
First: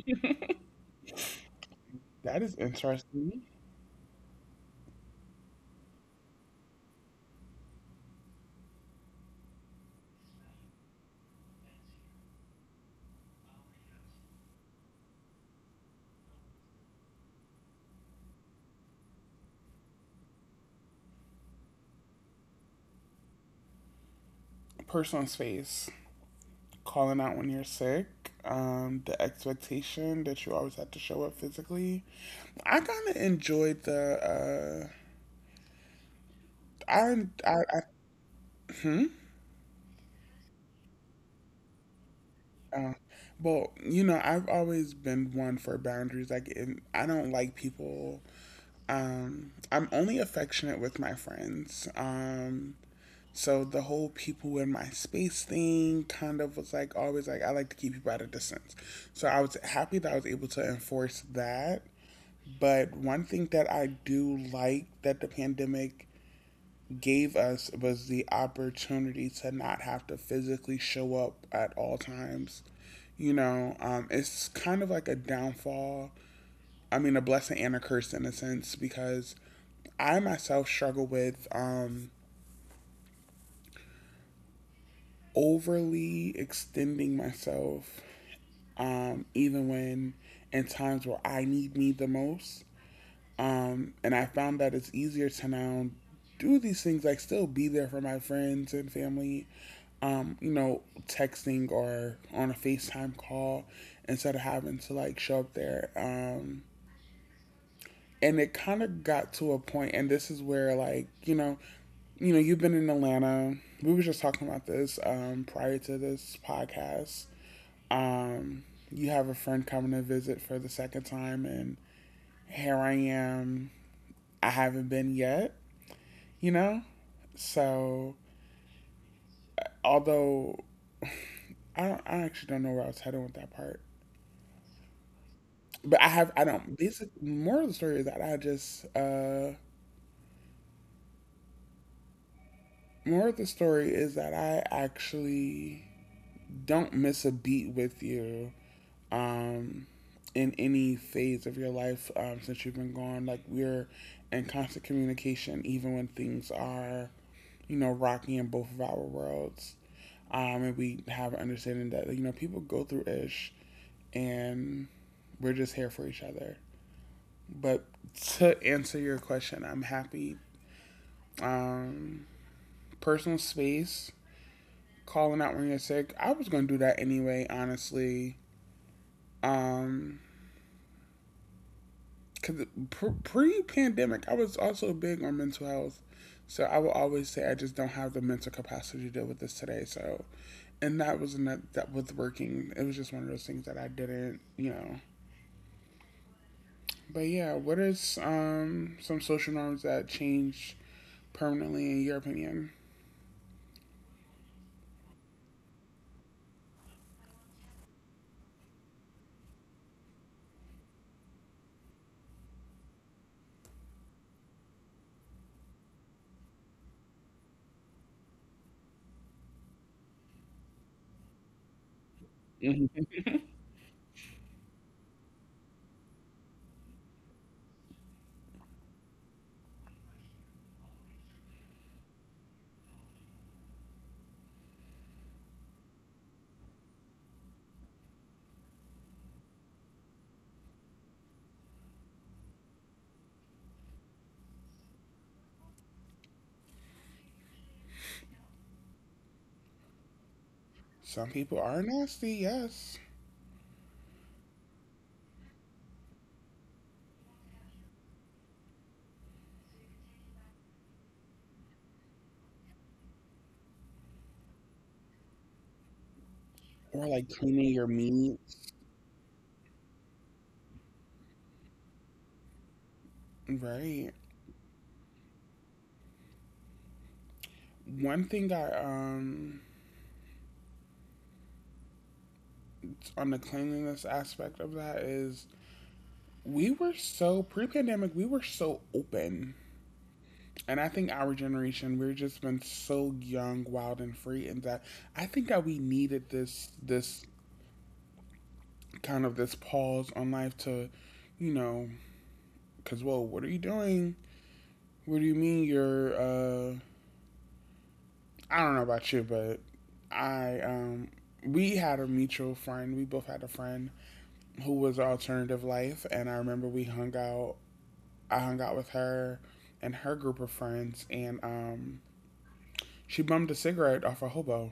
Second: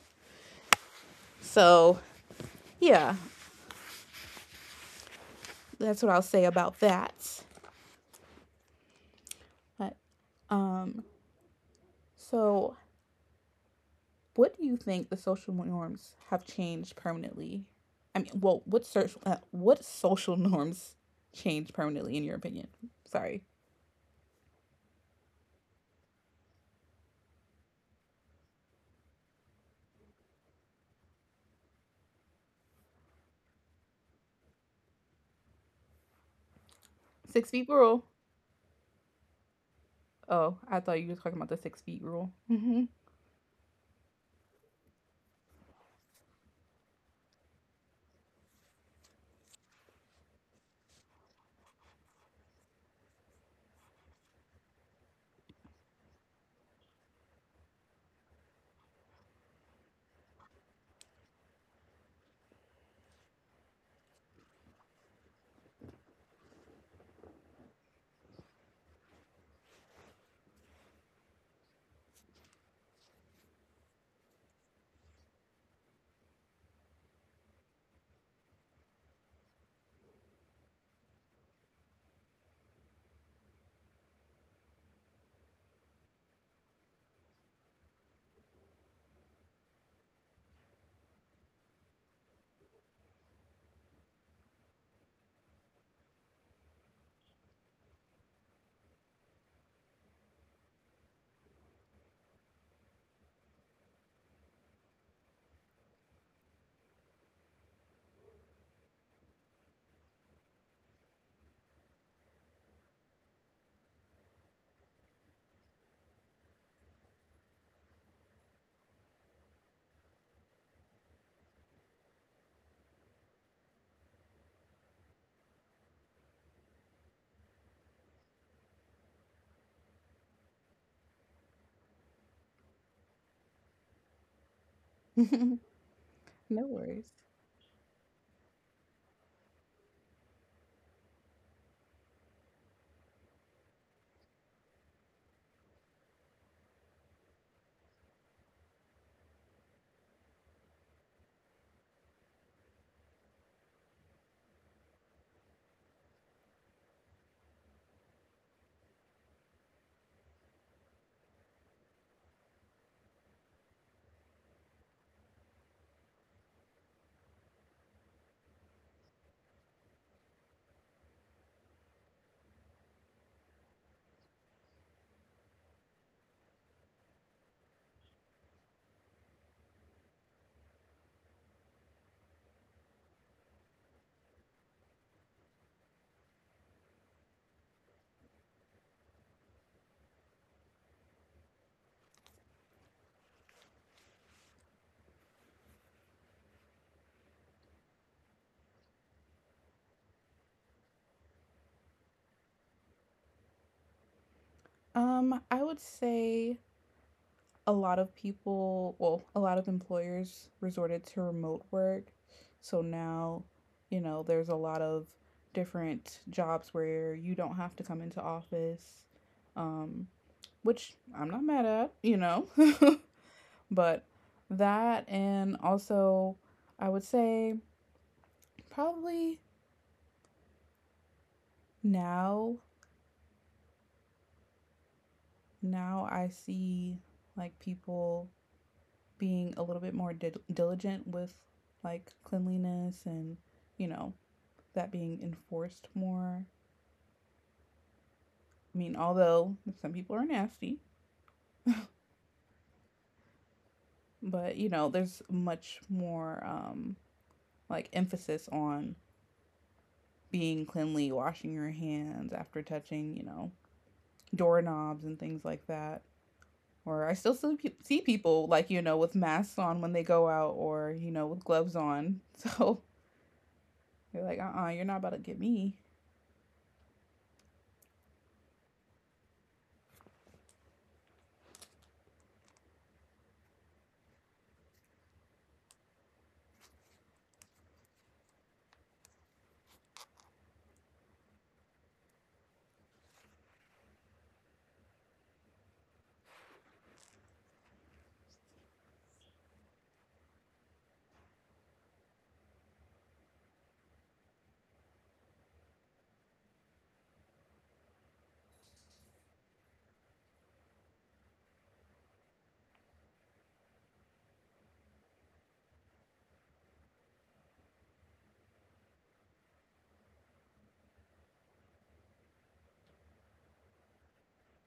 So
that is
yeah,
interesting.
that's what I'll say about that. But um, so what do you think the social norms have changed permanently? I mean, well, what search, uh, what social norms change permanently in your opinion? Sorry,
Personal space, calling out when you're sick, um, the expectation that you always had to show up physically. I kind of enjoyed the. Uh,
six
I, I,
feet
I
rule.
hmm.
Oh, I thought you were talking about the six feet rule. Hmm.
Uh, well, you know, I've always been one for boundaries. Like, in, I don't like people. Um, I'm only affectionate with my friends. Um, so the whole people in my space thing kind of was like always like I like to keep people at a distance. So I was happy that I was able to enforce that. But one thing that I do like that the pandemic gave us was the opportunity to not have to physically show up at all times. You know, um, it's kind of like a downfall. I mean, a blessing and a curse in a sense, because I myself struggle with um, overly extending myself, um, even when in times where I need me the most. Um, and I found that it's easier to now do these things, like still be there for my friends and family, um, you know, texting or on a FaceTime call instead of having to like show up there. Um, and it kind of got to a point, and this is where like you know, you know, you've been in Atlanta. We were just talking about this um, prior to this podcast. Um, you have a friend coming to visit for the second time, and here I am. I haven't been yet. You know? So, although I don't, I actually don't know where I was heading with that part,
No
but I have, I don't. Basic
worries.
moral of the story is that I just, uh, moral of the story is that I actually don't miss a beat with you, um, in any phase of your life, um, since you've been gone. Like we're in constant communication, even when things are, you know, rocky in both of our worlds. Um, and we have an understanding that you know people go through ish, and we're just here for each other. But to answer your question, I'm happy. Um, Personal space, calling out when you're sick. I was going to do that anyway, honestly. Um, because pre pandemic, I was also big on mental health. So I will always say I just don't have the mental capacity to deal with this today. So and that was not that was working. It was just one of those things that I didn't, you know. But yeah, what is um some social norms that change permanently in your opinion?
Um, I would say a lot of people, well, a lot of employers resorted to remote work. So now, you know, there's a lot of different jobs where you don't have to come into office, um, which I'm not mad at, you know, but that and also I would say probably now now I see like people being a little bit more dil- diligent with like cleanliness and you know that being enforced more. I mean, although some people are nasty,
Some people are nasty, yes.
but you know there's much more um, like emphasis on being cleanly, washing your hands after touching, you know, doorknobs and things like that. Or
Or
I
like
still
cleaning your
see
meat.
people like you know with masks on when they go out, or you know with gloves on. So
Right.
they're like, uh uh-uh, uh, you are not about to get me.
One thing I um on the cleanliness aspect of that is we were so pre-pandemic, we were so open. And I think our generation, we've just been so young, wild and free and that I think that we needed this this kind of this pause on life to, you know, cuz whoa, what are you doing? What do you mean you're uh I don't know about you, but I um we had a mutual friend. We both had a friend who was alternative life, and I remember we hung out. I hung out with her and her group of friends, and um, she bummed a cigarette off a hobo.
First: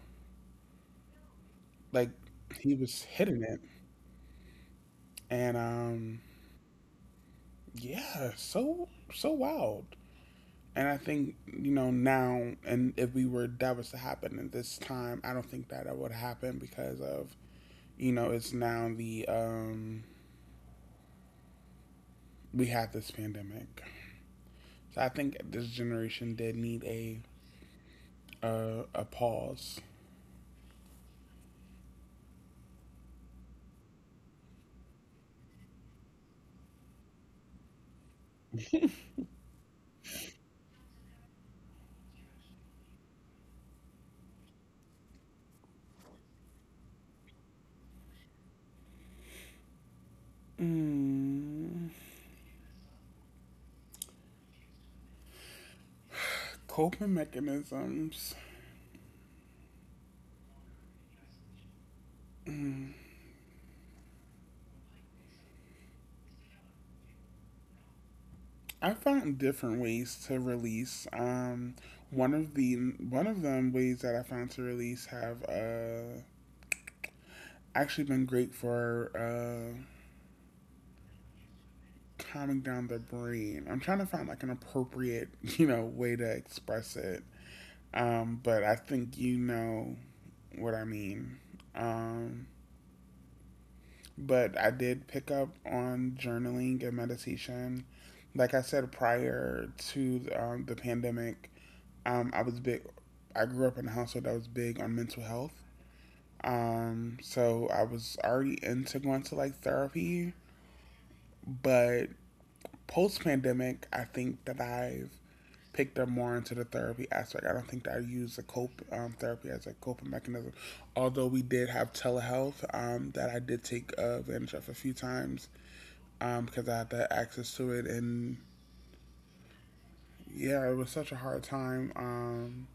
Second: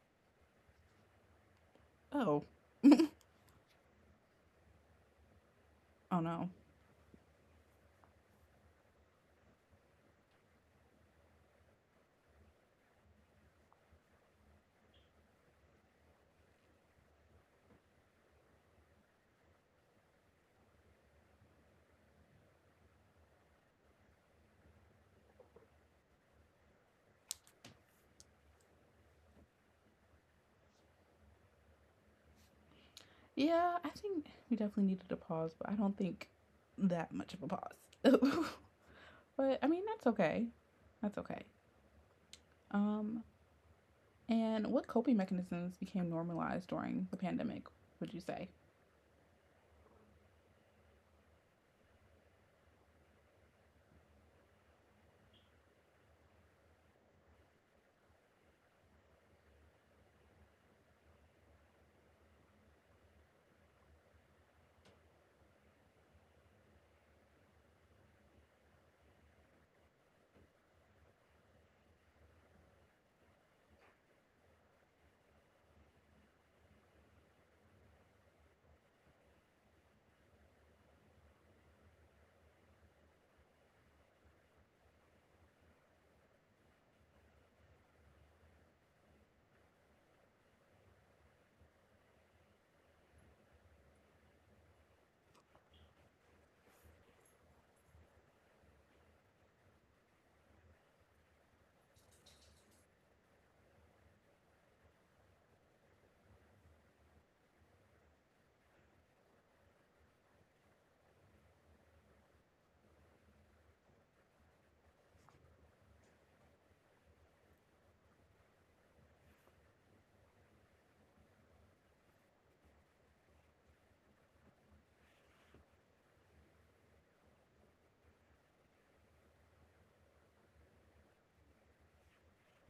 Like
Oh,
he was hitting it, and um,
oh no.
yeah, so so wild. And I think you know now, and if we were that was to happen at this time, I don't think that that would happen because of you know it's now the um we had this pandemic. So I think this generation did need a a, a pause.
Yeah, I think we definitely needed a pause, but I don't think that much of a pause. But I mean, that's okay. That's okay. Um, and what coping mechanisms became normalized during the pandemic, would you say?
Mm, coping mechanisms. Mm, I found different ways to release. Um, one of the one of them ways that I found to release have uh, actually been great for uh, calming down the brain. I'm trying to find like an appropriate you know way to express it. Um, but I think you know what I mean. Um, but I did pick up on journaling and meditation. Like I said prior to um, the pandemic, um, I was big. I grew up in a household that was big on mental health. Um, so I was already into going to like therapy, but post pandemic, I think that I've picked up more into the therapy aspect. I don't think that I use the cope um, therapy as a coping mechanism. Although we did have telehealth um, that I did take advantage of a few times um, because I had that access to it. And yeah, it was such a hard time. Um,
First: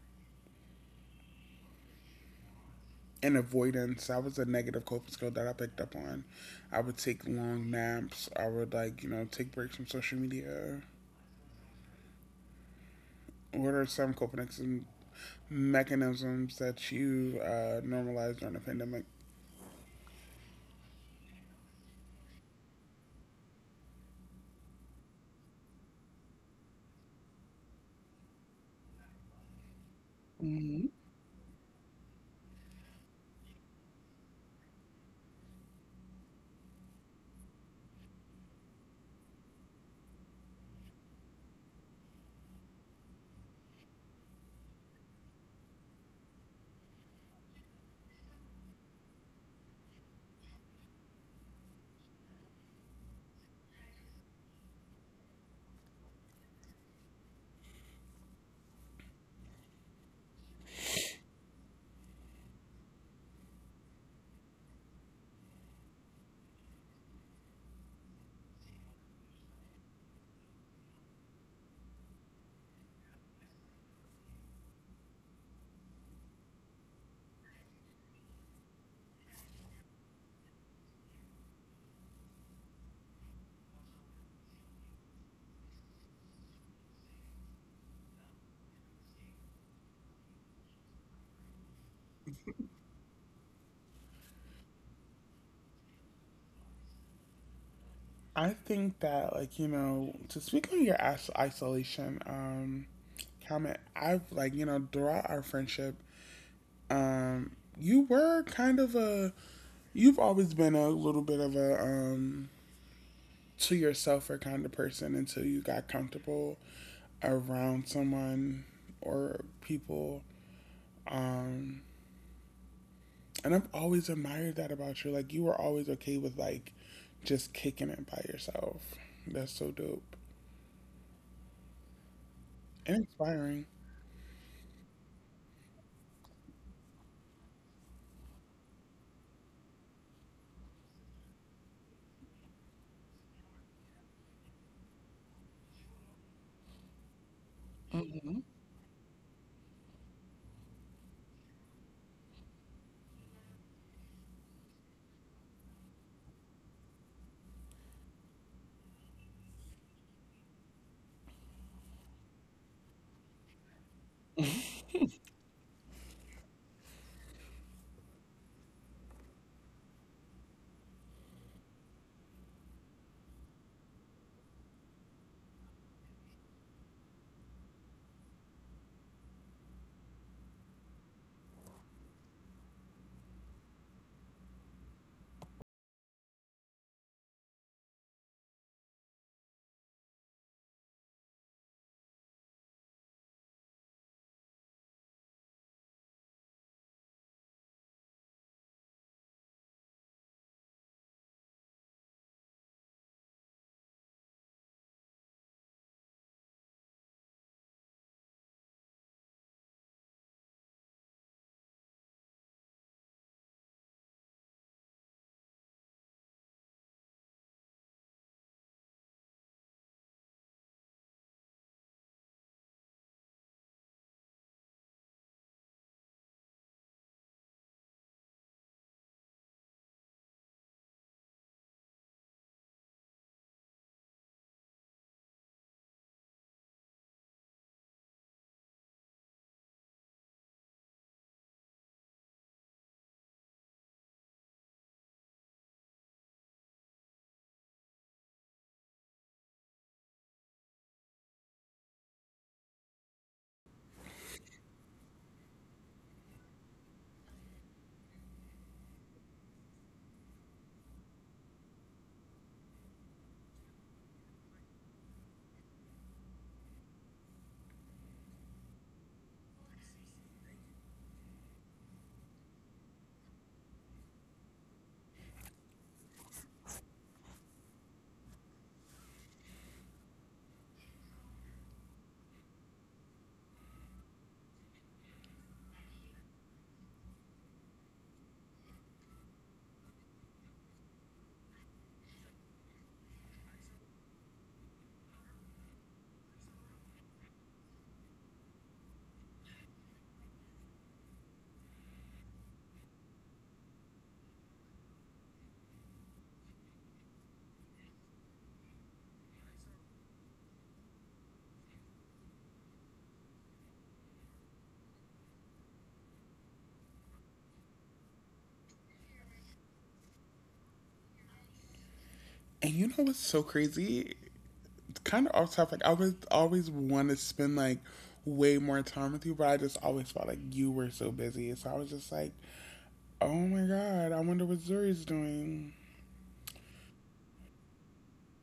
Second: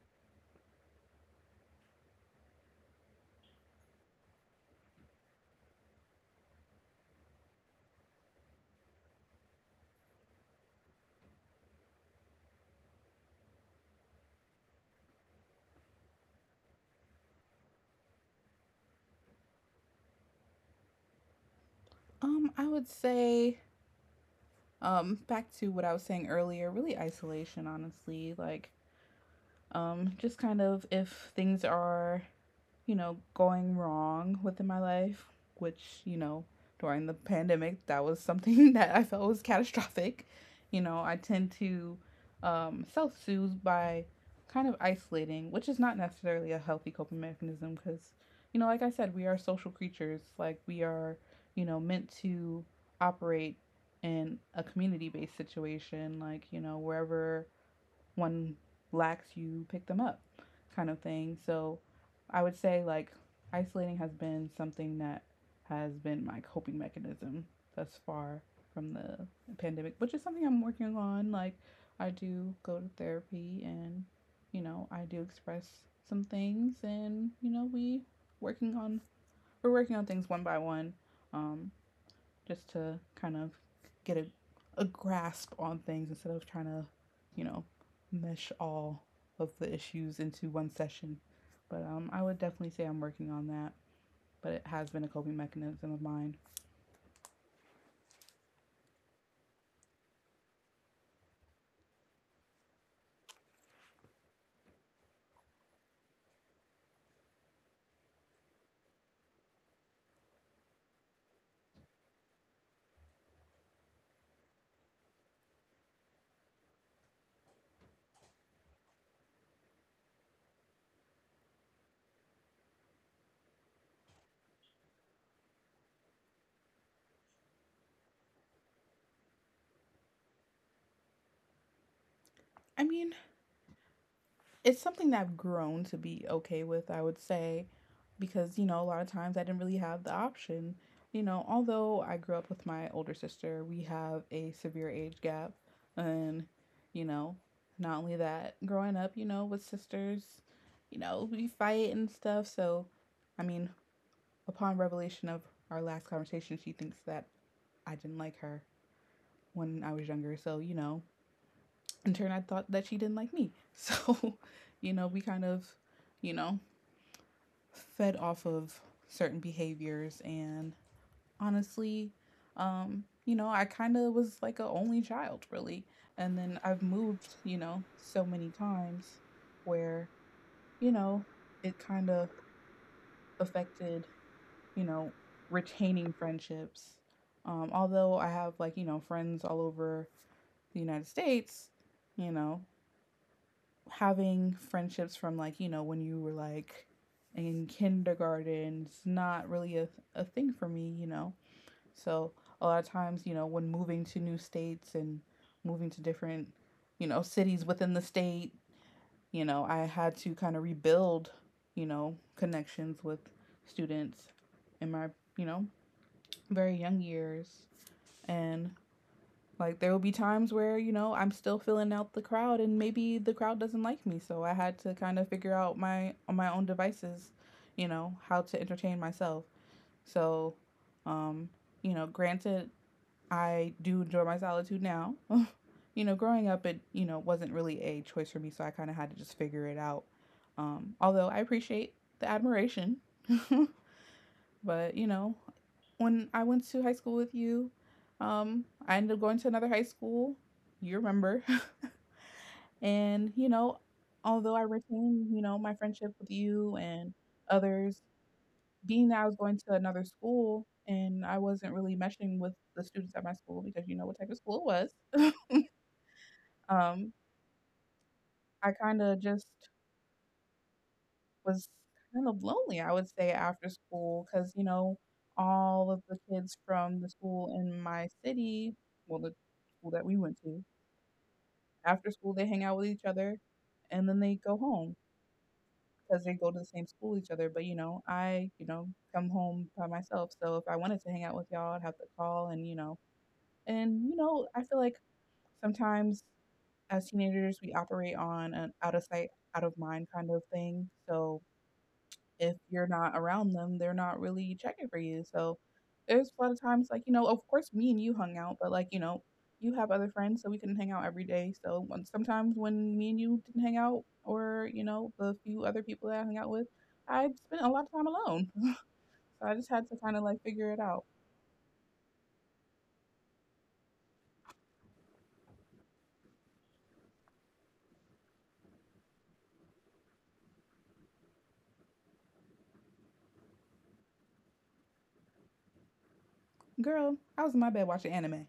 and avoidance, that was a negative coping skill that I picked up on. I would take long naps. I would like you know take breaks from social media. What are some coping mechanisms that you uh, normalized during the pandemic?
Um, I would say, um, back to what I was saying earlier, really isolation, honestly. Like, um, just kind of
hmm
if things are you know, going wrong within my life, which, you know, during the pandemic, that was something that I felt was catastrophic. You know, I tend to um, self soothe by kind of isolating, which is not necessarily a healthy coping mechanism because, you know, like I said, we are social creatures. Like, we are, you know, meant to operate in a community based situation, like, you know, wherever one lacks, you pick them up, kind of thing. So I would say like isolating has been something that has been my coping mechanism thus far from the pandemic, which is something I'm working on. Like I do go to therapy and you know, I do express some things and you know, we working on we're working on things one by one. Um just to kind of get a, a grasp on things instead of trying to, you know, mesh all of the issues into one session. But um, I would definitely say I'm working on that. But it has been a coping mechanism of mine.
I think that, like, you know, to speak on your as- isolation um, comment, I've, like, you know, throughout our friendship, um, you were kind of a You've always been a little bit of a um, to yourselfer kind of person until you got comfortable around someone or people. Um, and I've always admired that about you. Like you were always okay with like just kicking it by yourself. That's so dope
I
and
mean,
inspiring.
it's something that I've grown to be okay with, I would say. Because, you know, a lot of times I didn't really have the option. You know, although I grew up with my older sister, we have a severe age gap. And, you know, not only that, growing up, you know, with sisters, you know, we fight and stuff. So, I mean, upon revelation of our last conversation, she thinks that I didn't like her when I was younger. So, you know, in turn, I thought that she didn't like me. So, you know, we kind of, you know, fed off of certain behaviors and honestly. Um, you know, I kind of was like a only child, really. And then I've moved, you know, so many times where, you know, it kind of affected, you know, retaining friendships. Um, although I have like, you know, friends all over the United States, you know, having friendships from like, you know, when you were like in kindergarten, it's not really a, a thing for me, you know. So a lot of times, you know, when moving to new states and moving to different, you know, cities within the state, you know, I had to kind of rebuild, you know, connections with students in my, you know, very young years. And like there will be times where, you know, I'm still filling out the crowd and maybe the crowd doesn't like me. So I had to kind of figure out my on my own devices, you know, how to entertain myself. So um, you know, granted I do enjoy my solitude now. You know, growing up, it you know wasn't really a choice for me, so I kind of had to just figure it out. Um, although I appreciate the admiration, but you know, when I went to high school with you, um, I ended up going to another high school. You remember, and you know, although I retained you know my friendship with you and others, being that I was going to another school and I wasn't really meshing with the students at my school because you know what type of school it was. Um, I kind of just was kind of lonely, I would say, after school because, you know, all of the kids from the school in my city, well, the school that we went to, after school they hang out with each other and then they go home because they go to the same school each other. But, you know, I, you know, come home by myself. So if I wanted to hang out with y'all, I'd have to call and, you know, and, you know, I feel like sometimes as teenagers, we operate on an out of sight, out of mind kind of thing. So if you're not around them, they're not really checking for you. So there's a lot of times like, you know, of course me and you hung out, but like, you know, you have other friends, so we couldn't hang out every day. So when, sometimes when me and you didn't hang out or, you know, the few other people that I hung out with, I spent a lot of time alone. So I just had to kind of like figure it out.
And you know what's so crazy? Kind of off topic. I was always want to spend like way more time with you, but I just always felt like you were so busy. So I was just like, oh my god, I wonder what Zuri's doing.
Girl, I was in my bed watching anime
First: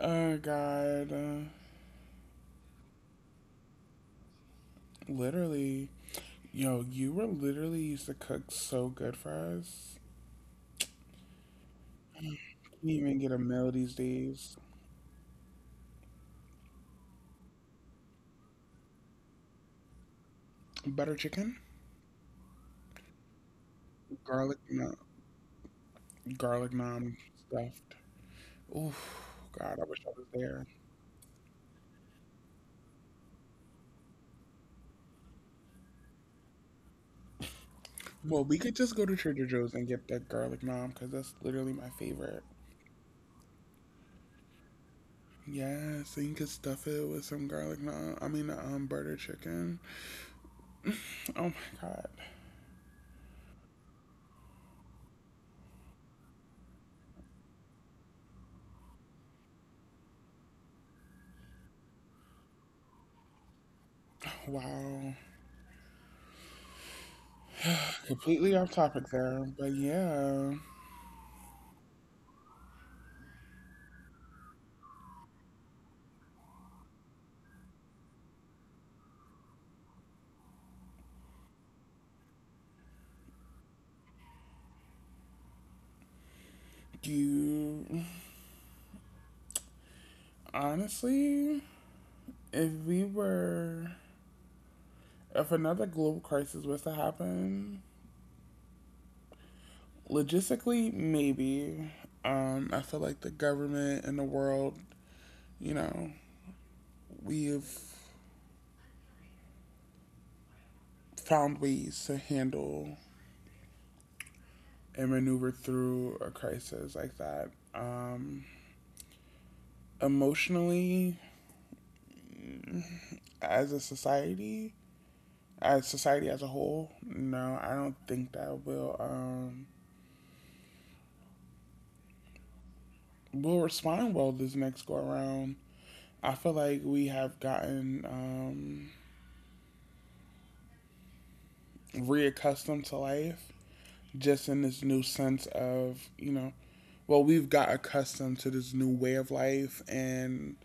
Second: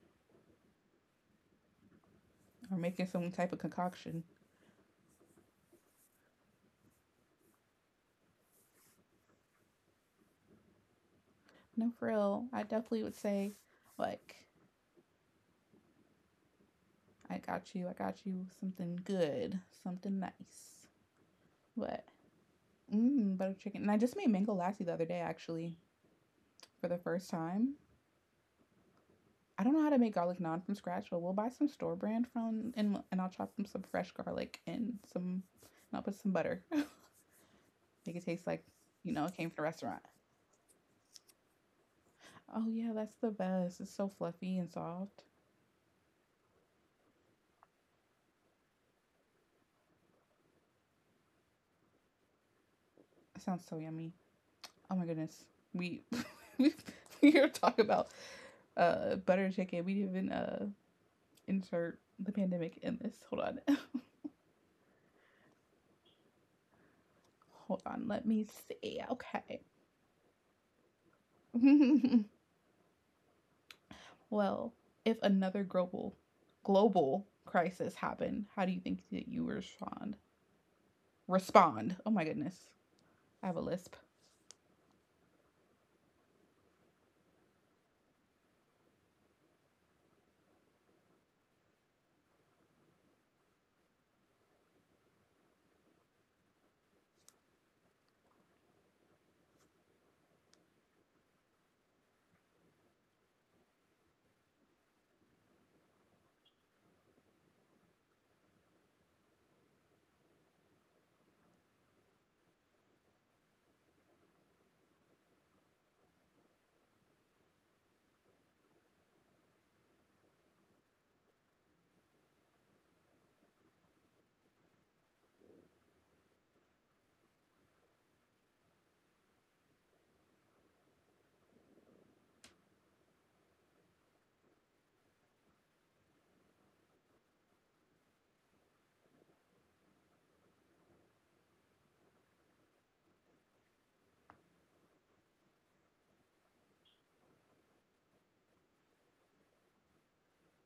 Oh god. Uh,
or making some type of concoction.
literally. Yo, you were literally used to cook so good for us.
No, for real. I
Can't
definitely would
even get a
say,
meal these
like,
days.
I got you, I got you something good, something nice.
Butter chicken,
But mmm, butter chicken. And I just made mango
garlic,
lassi the
no,
other day, actually,
garlic
for the
naan
first time.
stuffed. Oof,
I don't
god,
know
I
how to
wish I
make
was
garlic naan
there.
from scratch, but we'll buy some store brand from and and I'll chop them some fresh garlic and some and I'll put some butter. Make it
Well,
taste
we
like,
could just go
you
to
know, it
Trader
came from a
Joe's and
restaurant.
get that garlic naan because that's literally my favorite.
Oh yeah, that's the best. It's so fluffy and soft.
Yeah, so you can stuff it with some garlic naan. I mean, um, butter chicken. Oh my God,
It sounds so yummy. Oh my goodness. We we we here talking about uh butter chicken. We didn't even uh insert the pandemic in this. Hold on.
wow.
Hold on. Let me
Completely off
see.
topic there,
Okay.
but yeah,
Well, if another global global crisis happened, how do you think that you respond? Respond. Oh my goodness. I have a lisp.
you honestly, if we were, if another global crisis was to happen, logistically, maybe. Um, I feel like the government and the world, you know, we've found ways to handle and maneuver through a crisis like that. Um, emotionally, as a society, as society as a whole, no, I don't think that will um, will respond well this next go around. I feel like we have gotten um, reaccustomed to life just in this new sense of, you know, well, we've got accustomed to this new way of life, and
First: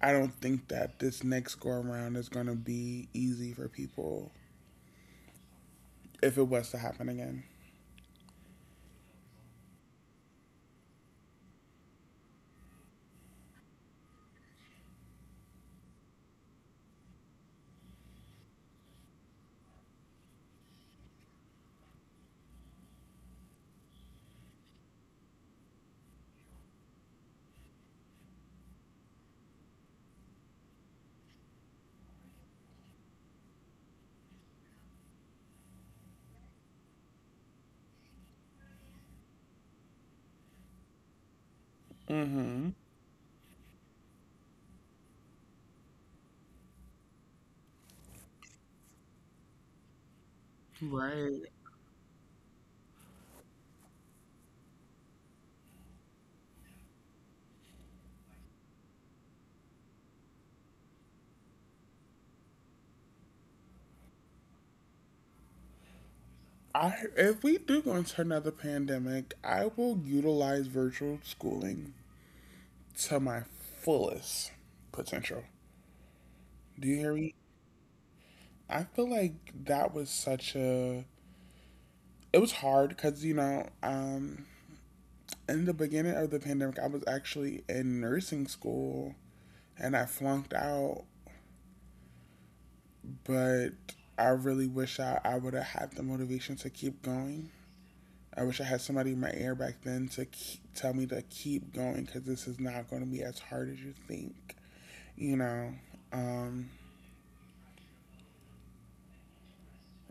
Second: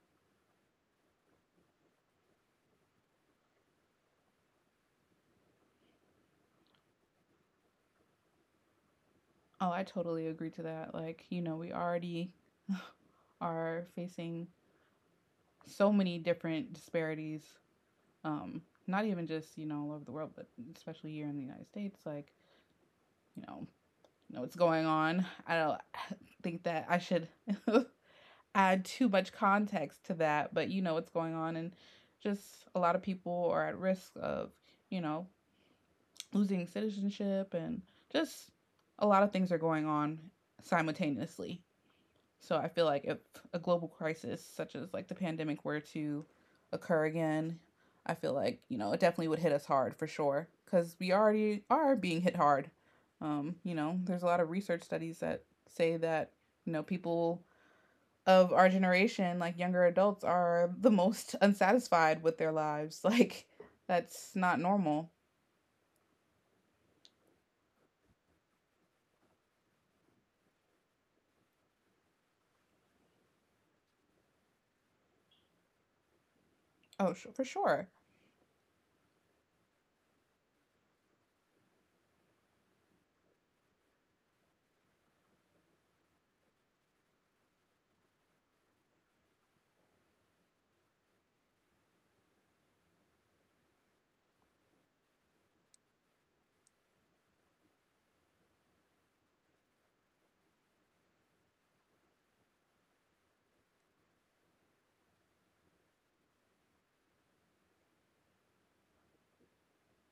I don't think that this next go around is going to be easy for people if it was to happen again.
Oh, I totally agree to that. Like, you know, we already are facing so many different disparities um not even just, you know, all over the world, but especially here in the United States like, you know, you know what's going on. I don't think that I should add too much context to that, but you know what's going on, and just a lot of people are at risk of, you know, losing citizenship, and just a lot of things are going on simultaneously. So I
Mm-hmm.
feel like if a global crisis such as like the pandemic were to occur again, I feel like you know it definitely would hit us hard for sure because we
Right.
already are being hit hard. Um, you know, there's a lot of research studies that say that you know people of our generation, like younger adults, are the most unsatisfied with their lives. Like, that's not normal.
I if we do go into another pandemic, I will utilize virtual schooling to my fullest potential. Do you
Oh,
hear
su-
me?
for sure.
I feel like that was such a. It was hard because, you know, um, in the beginning of the pandemic, I was actually in nursing school and I flunked out, but I really wish I, I would have had the motivation to keep going. I wish I had somebody in my ear back then to keep, tell me to keep going because this is not going to be as hard as you think, you know. Um,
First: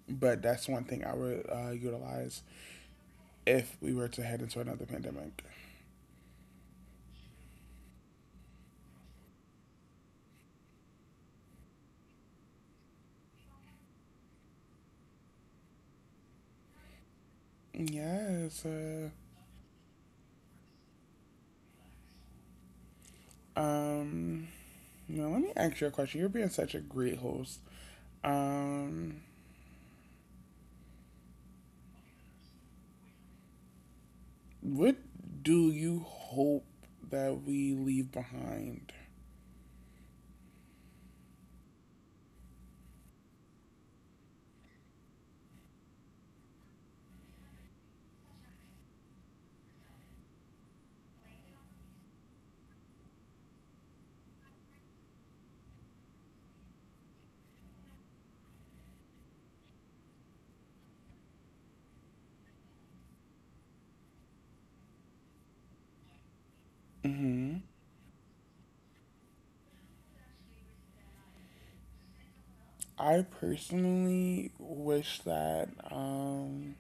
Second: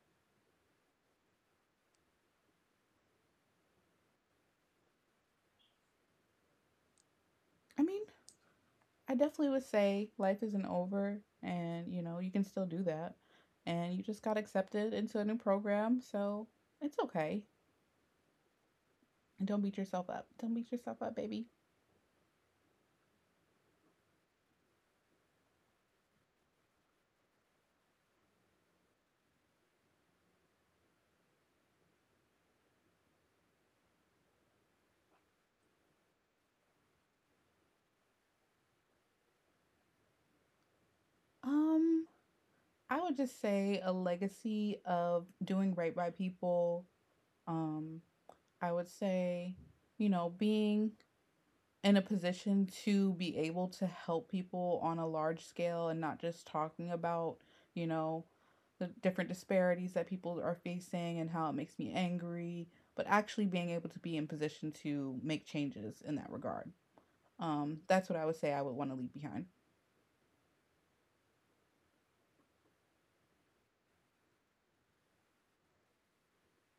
but that's one thing I would uh, utilize if we were to head into another pandemic.
I mean, I definitely would say life isn't over and, you know, you can still do that. And you just got accepted into a new program, so it's okay.
Yes. Uh,
And don't beat yourself up. Don't beat yourself up, baby.
um, now let me ask you a question. You're being such a great host. Um, what do you hope that we leave behind?
Um, I would just say a legacy of doing right by people. Um, I would say, you know, being in a position to be able to help people on a large scale and not just talking about, you know, the different disparities that people are facing and how it makes me angry, but actually being able to be in position to make changes in that regard.
hmm
Um, that's what I would say I would want to leave behind.
I personally wish that um,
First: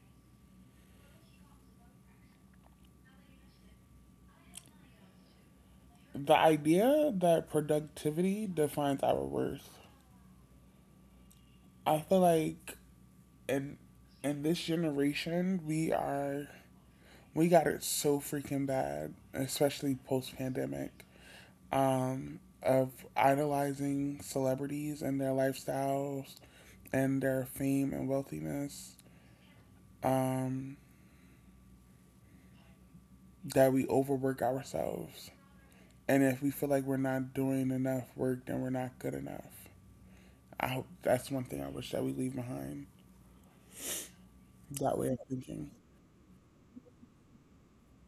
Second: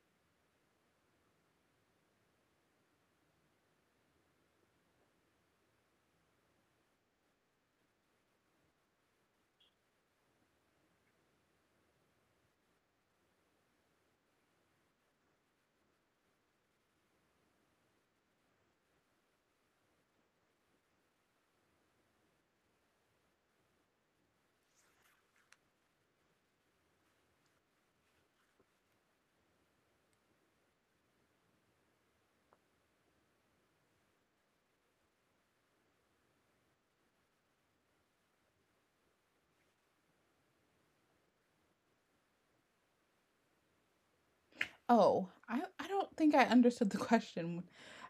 the idea that productivity defines our worth. I feel like in in this generation we are We got it so freaking bad, especially post pandemic, um, of idolizing celebrities and their lifestyles and their fame and wealthiness um, that we overwork ourselves. And if we feel like we're not doing enough work, then we're not good enough. I hope that's one thing I wish that we leave behind that way of
Oh, I,
thinking.
I don't think I understood the question.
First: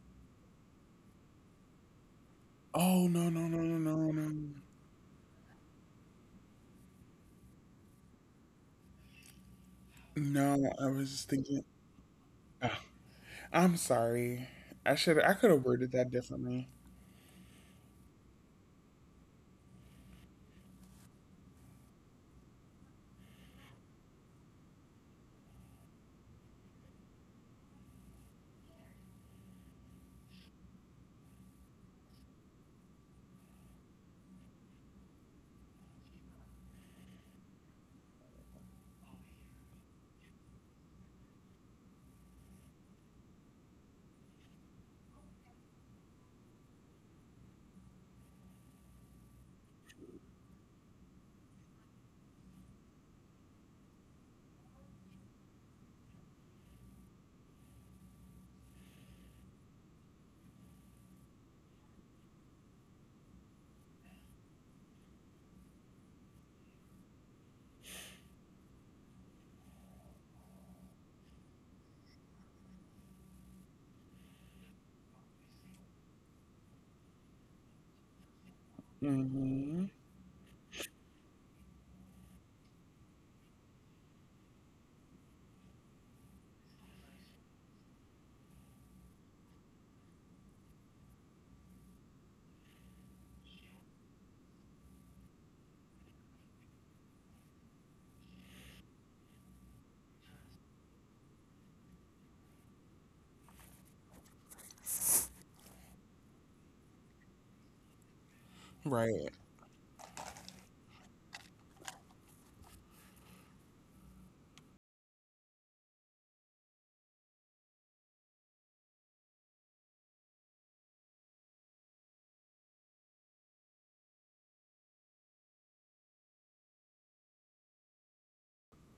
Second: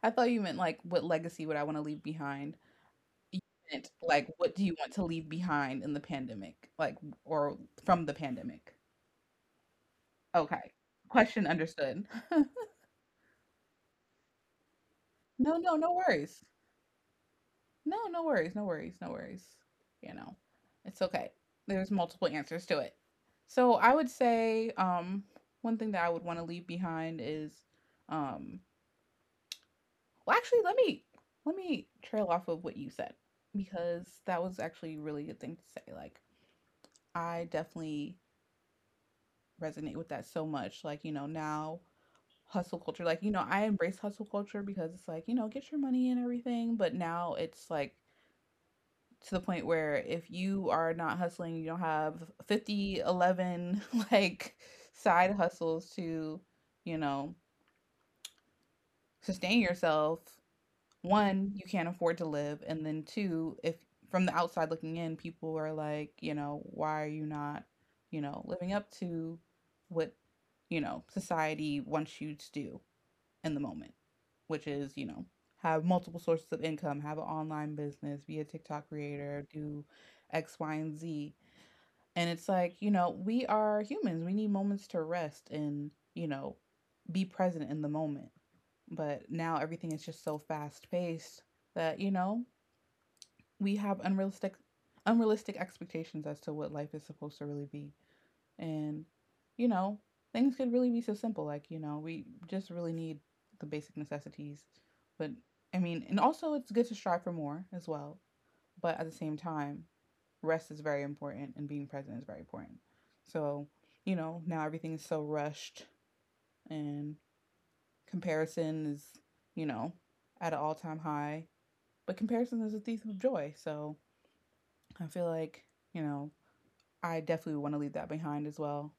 I thought you meant like what legacy would I want to leave behind?
Oh, no,
You
no, no, no,
meant
no,
like
no.
what do you want to leave behind in the pandemic? Like or from the pandemic.
No,
Okay.
I was just
Question
thinking.
understood.
Ugh, I'm sorry. I should I could
No,
have
no,
worded
no
that
worries.
differently.
No, no worries, no worries, no worries. You know, it's okay. There's multiple answers to it. So I would say um one thing that I would want to leave behind is um well actually let me let me trail off of what you said because that was actually a really good thing to say. Like I definitely resonate with that so much. Like, you know, now hustle culture, like, you know, I embrace hustle culture because it's like, you know, get your money and everything, but now it's like to the point where if you are not hustling, you don't have fifty eleven like side hustles to, you know, sustain yourself. One, you can't afford to live. And then two, if from the outside looking in, people are like, you know, why are you not, you know, living up to what, you know, society wants you to do? In the moment, which is, you know, have multiple sources of income, have an online business, be a TikTok creator,
hmm
do X, Y, and Z. And it's like, you know, we are humans. We need moments to rest and, you know, be present in the moment. But now everything is just so fast paced that, you know, we have unrealistic unrealistic expectations as to what life is supposed to really be. And, you know, things could really be so simple. Like, you know, we just really need the basic necessities. But, I mean, and also it's good to strive for more as well. But at the
Right.
same time, rest is very important and being present is very important. So, you know, now everything is so rushed and comparison is, you know, at an all time high. But comparison is a thief of joy. So I feel like, you know, I definitely want to leave that behind as well.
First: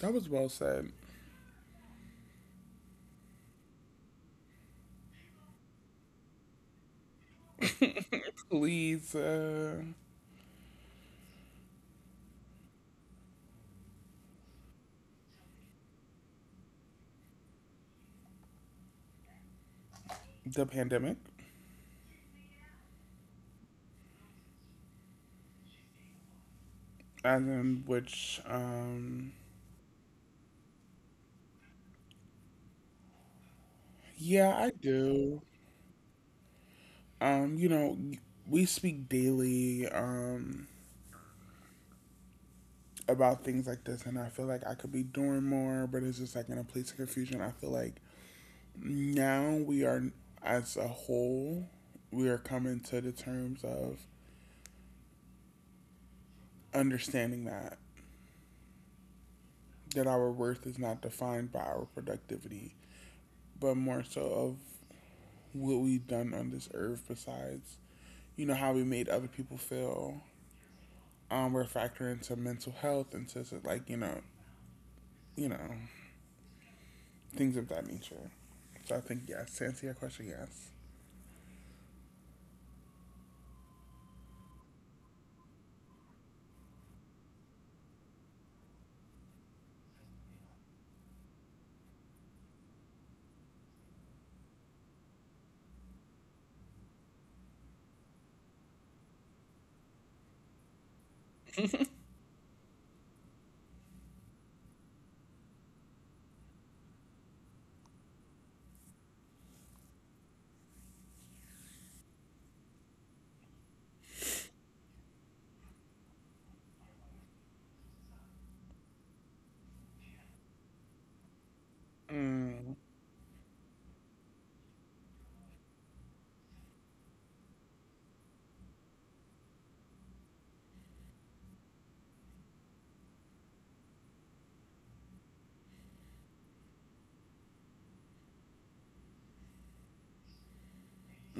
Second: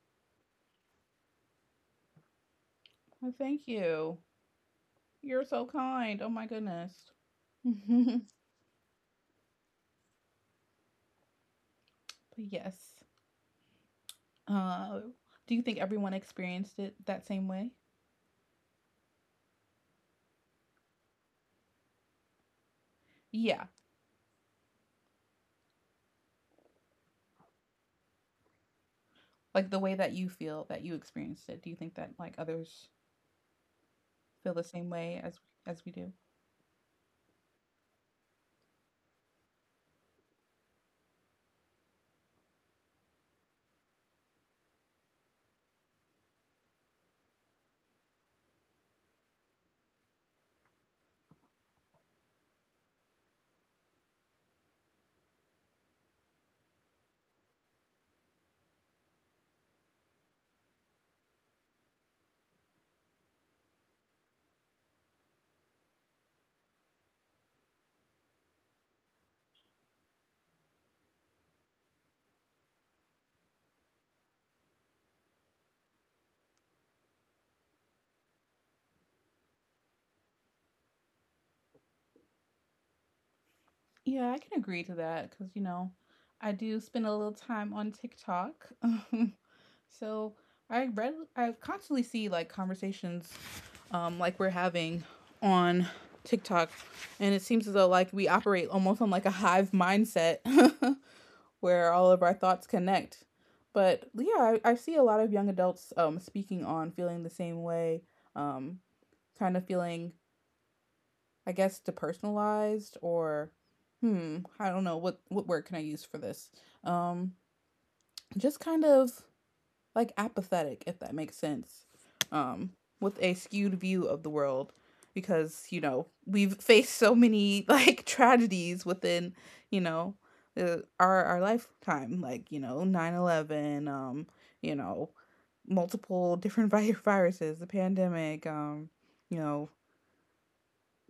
That was well said.
Well, thank you. You're so kind. Oh my goodness.
Leads uh,
But yes. Uh, do you think everyone experienced it that same way?
the pandemic,
Yeah.
as in which, um,
Like the way that you feel that you experienced it. Do you think that like others
yeah,
feel the
I
same way
do.
as as we do?
Um, you know, we speak daily um, about things like this, and I feel like I could be doing more, but it's just like in a place of confusion. I feel like now we are, as a whole, we are coming to the terms of understanding that that our worth is not defined by our productivity, but more so of what we've done on this earth besides, you know, how we made other people feel. Um, we're factoring into mental health, and to like, you know, you know, things of that nature. So I think yes. To answer your question, yes.
Yeah, I can agree to that because you know, I do spend a little time on TikTok. So I read I constantly see like conversations um, like we're having on TikTok. And it seems as though like we operate almost on like a hive mindset where all of our thoughts connect. But yeah, I, I see a lot of young adults um, speaking on feeling the same way, um, kind of feeling, I guess, depersonalized or, hmm, I don't know, what, what word can I use for this? Um, just kind of like apathetic, if that makes sense,
Mm.
um, with a skewed view of the world because, you know, we've faced so many like tragedies within, you know, the, our, our lifetime, like, you know, nine eleven, um, you know, multiple different vi- viruses, the pandemic, um, you know,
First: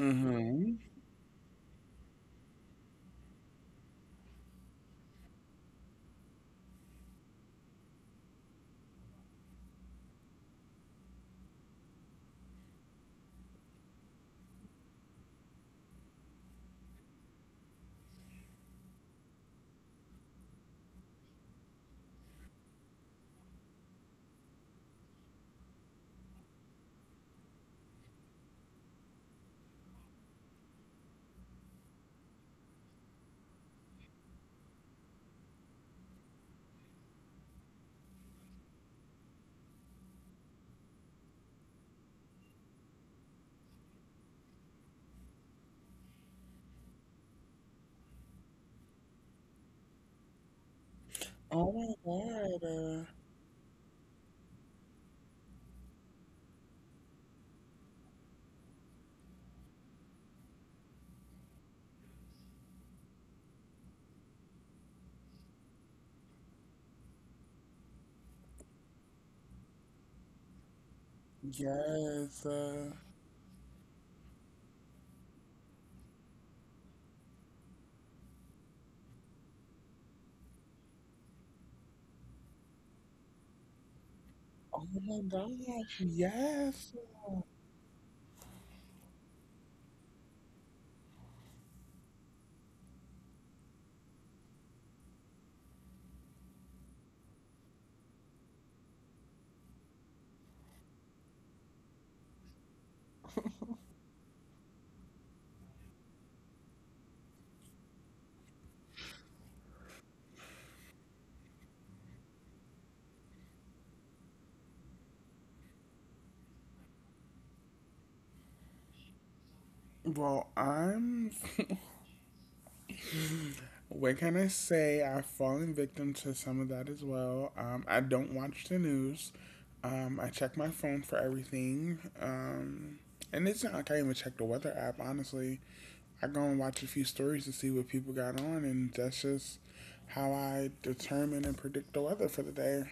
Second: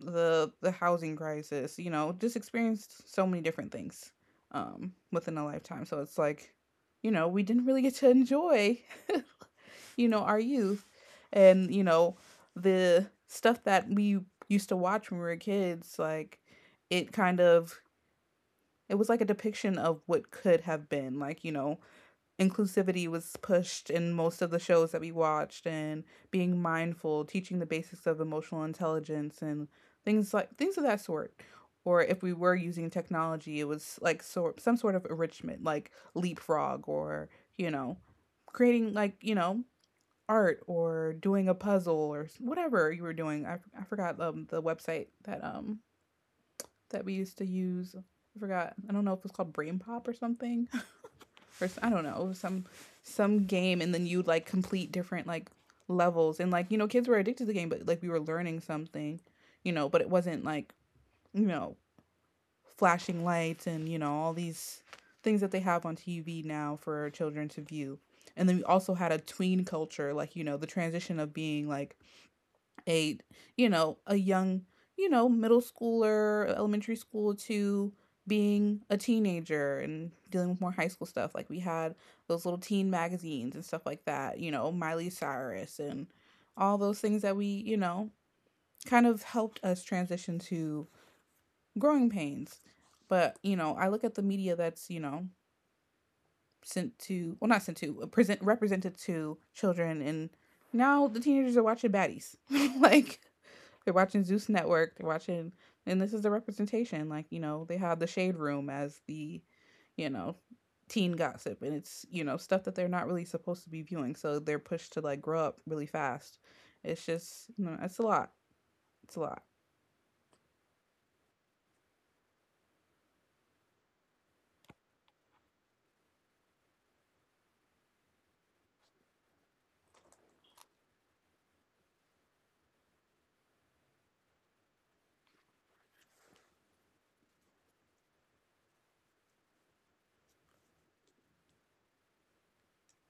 the the housing crisis, you know, just experienced so many different things um within a lifetime. So it's like, you know, we didn't really get to enjoy you know, our youth and, you know, the stuff that we used to watch when we were kids, like it kind of it was like a depiction of what could have been. Like, you know, inclusivity was pushed in most of the shows that we watched and being mindful, teaching the basics of emotional intelligence and things like things of that sort. Or if we were using technology, it was like sort some sort of enrichment, like leapfrog or, you know, creating like, you know, art or doing a puzzle or whatever you were doing. I I forgot um the website that um that we used to use. I forgot. I don't know if it was called Brain Pop or something. Or I I
Oh
don't
my
know, it was some
god. Uh,
some game and then you like complete different like levels and like you know kids were addicted to the game but like we were learning something, you know, but it wasn't like, you know, flashing lights and you know all these things that they have on T V now for children to view. And then we also had a tween culture like you know the transition of being like
yes. Uh,
a you know a young you know middle schooler elementary school to being a teenager and dealing with more high school stuff like we had those little teen magazines and stuff like that you know
oh
Miley
my
Cyrus
gosh.
and all
Yes.
those things that we you know kind of helped us transition to growing pains but you know I look at the media that's you know sent to well not sent to present represented to children and now the teenagers are watching baddies like they're watching Zeus Network. They're watching, and this is the representation. Like you know, they have the Shade Room as the, you know, teen gossip, and it's you know stuff that they're not really supposed to be viewing. So they're pushed to like grow up really fast. It's just you know, it's a lot. It's a lot.
Well, I'm what can I say? I've fallen victim to some of that as well. Um, I don't watch the news. Um, I check my phone for everything. Um, and it's not like I even check the weather app, honestly. I go and watch a few stories to see what people got on, and that's just how I determine and predict the weather for the day.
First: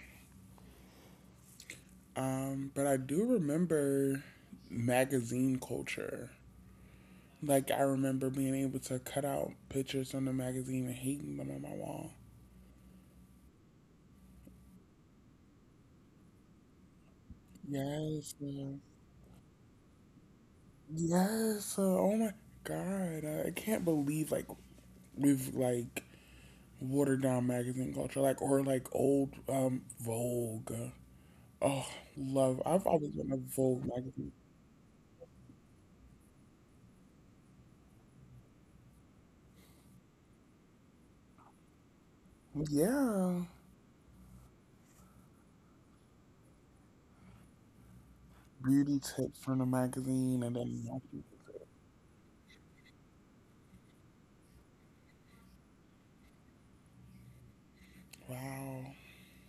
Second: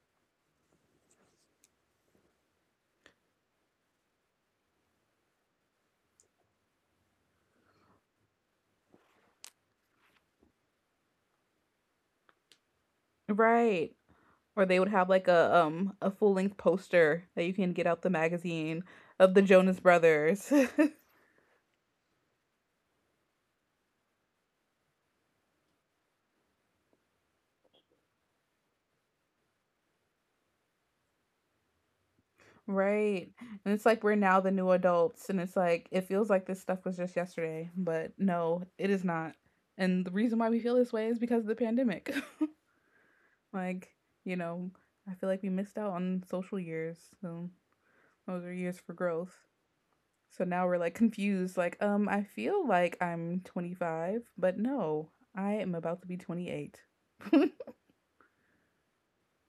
Um, but I do remember magazine culture. Like, I remember being able to cut out pictures on the magazine and hating them on my wall.
Right. Or they would have like a um a full length poster that you can get out the
Yes, yeah.
magazine of the Jonas Brothers.
Yes. Uh, oh my god. I, I can't believe like we've like watered down magazine culture, like or like old um Vogue. Oh, love. I've always
Right.
been a
And it's
Vogue
like we're
magazine.
now the new adults and it's like it feels like this stuff was just yesterday, but no, it is not. And the reason why we feel this way is because of the pandemic.
Yeah.
Like, you know, I feel like we missed out on social years. So those are years for
Beauty
growth.
tips from the magazine
So
and
now we're
then
like
fashion
confused
tips.
like um I feel like I'm twenty-five, but no, I am about to be twenty-eight.
Wow.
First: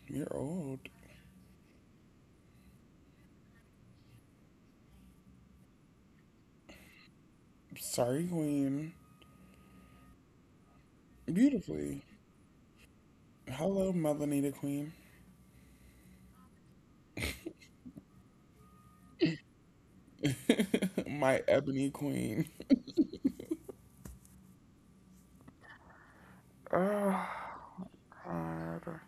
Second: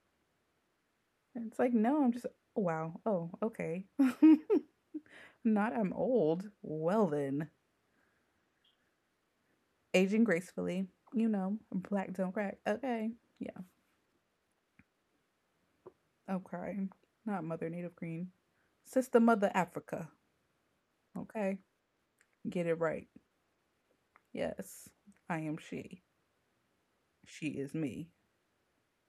You're old.
It's like no, I'm just oh, wow. Oh, okay. Not I'm old. Well then.
Sorry, Queen.
Aging gracefully, you know,
Beautifully.
black don't crack. Okay, yeah,
Hello, Melanita Queen.
I'm crying. Not Mother Native Green, Sister Mother Africa.
My
Okay,
ebony queen.
get it right. Yes, I am she.
Oh,
She is me.
God.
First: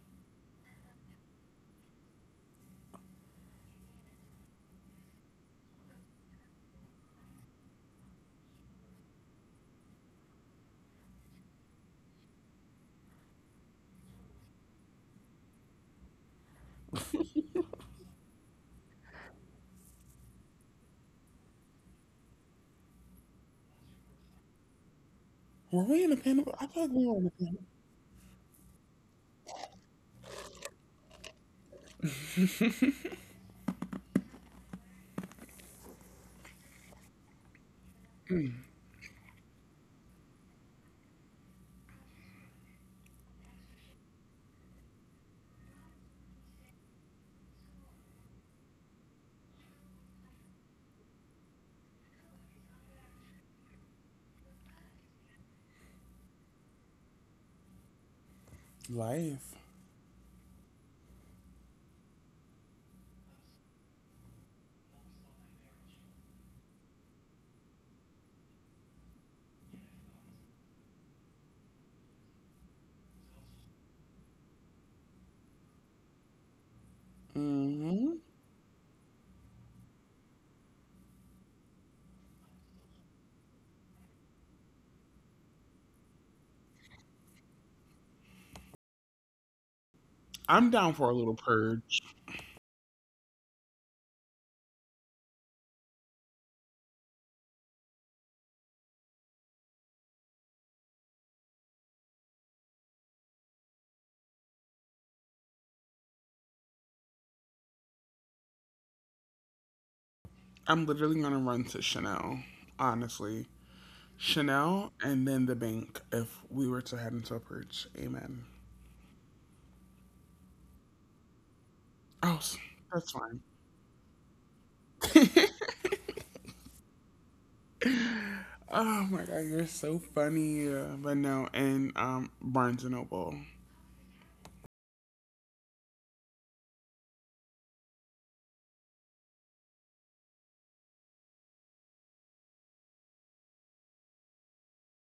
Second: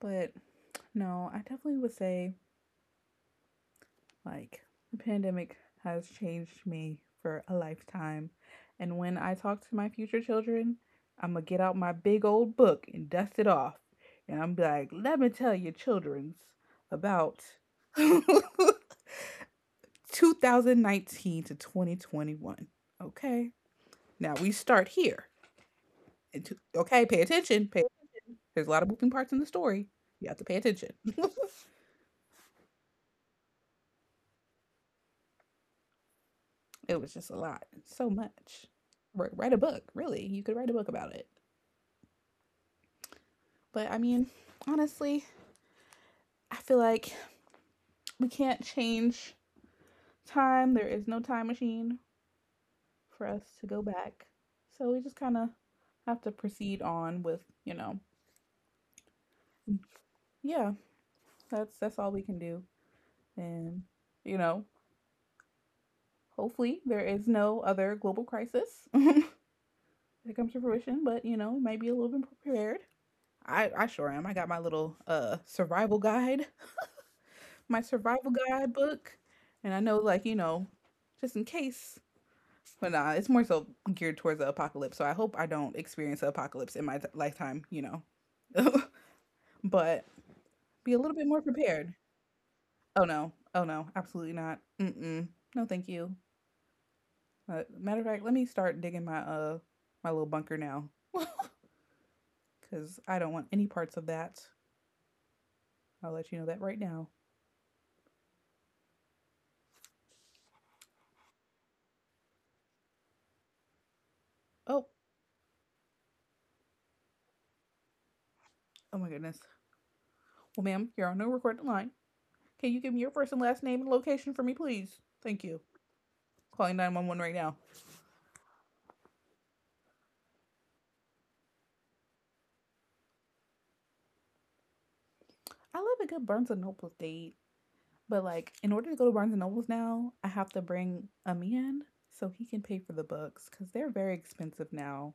But no, I definitely would say like, the pandemic has changed me for a lifetime. And when I talk to my future children, I'm going to get out my big old book and dust it off. And I'm like, let me tell you, children's about twenty nineteen to twenty twenty-one. Okay. Now we start here.
Were we in a
And
pandemic?
to,
I feel like
okay,
we were
pay
in a pandemic.
attention. Pay attention. There's a lot of moving parts in the story. You have to pay attention. It was just a lot. So much. Wri- Write a book, really. You could write a book about it. But I mean, honestly, I feel like we can't change time. There is no time machine for us to go back. So we just kind of have to proceed on with, you know,
Life.
yeah, that's that's all we can do. And you know, hopefully there is no other global crisis that comes to fruition, but you know, we might be a little bit prepared. I, I sure am. I got my little uh survival guide, my
hmm
survival guide book, and I know like, you know, just in case but nah, it's more so geared towards the apocalypse. So I hope I don't experience the apocalypse in my t- lifetime, you know. But
I'm
be
down
a
for a
little bit
little
more prepared.
purge.
Oh no. Oh no. Absolutely not. Mm-mm. No, thank you. Uh, matter of fact, let me start digging my uh my little bunker now. Cuz I don't want any parts of that. I'll let you know that right now.
I'm literally gonna run to Chanel, honestly.
Oh,
Chanel and then the bank if we were to head into a purge. Amen.
oh my goodness. Well, ma'am, you're on no recorded line.
Oh, s-
Can you give me your
that's
first and
fine.
last name and location for me, please? Thank you. Calling nine one one right now.
Oh my god, you're so funny. Uh, but no, and um, Barnes and Noble.
I love a good Barnes and Noble date. But like, in order to go to Barnes and Nobles now, I have to bring Ami in so he can pay for the books because they're very expensive now.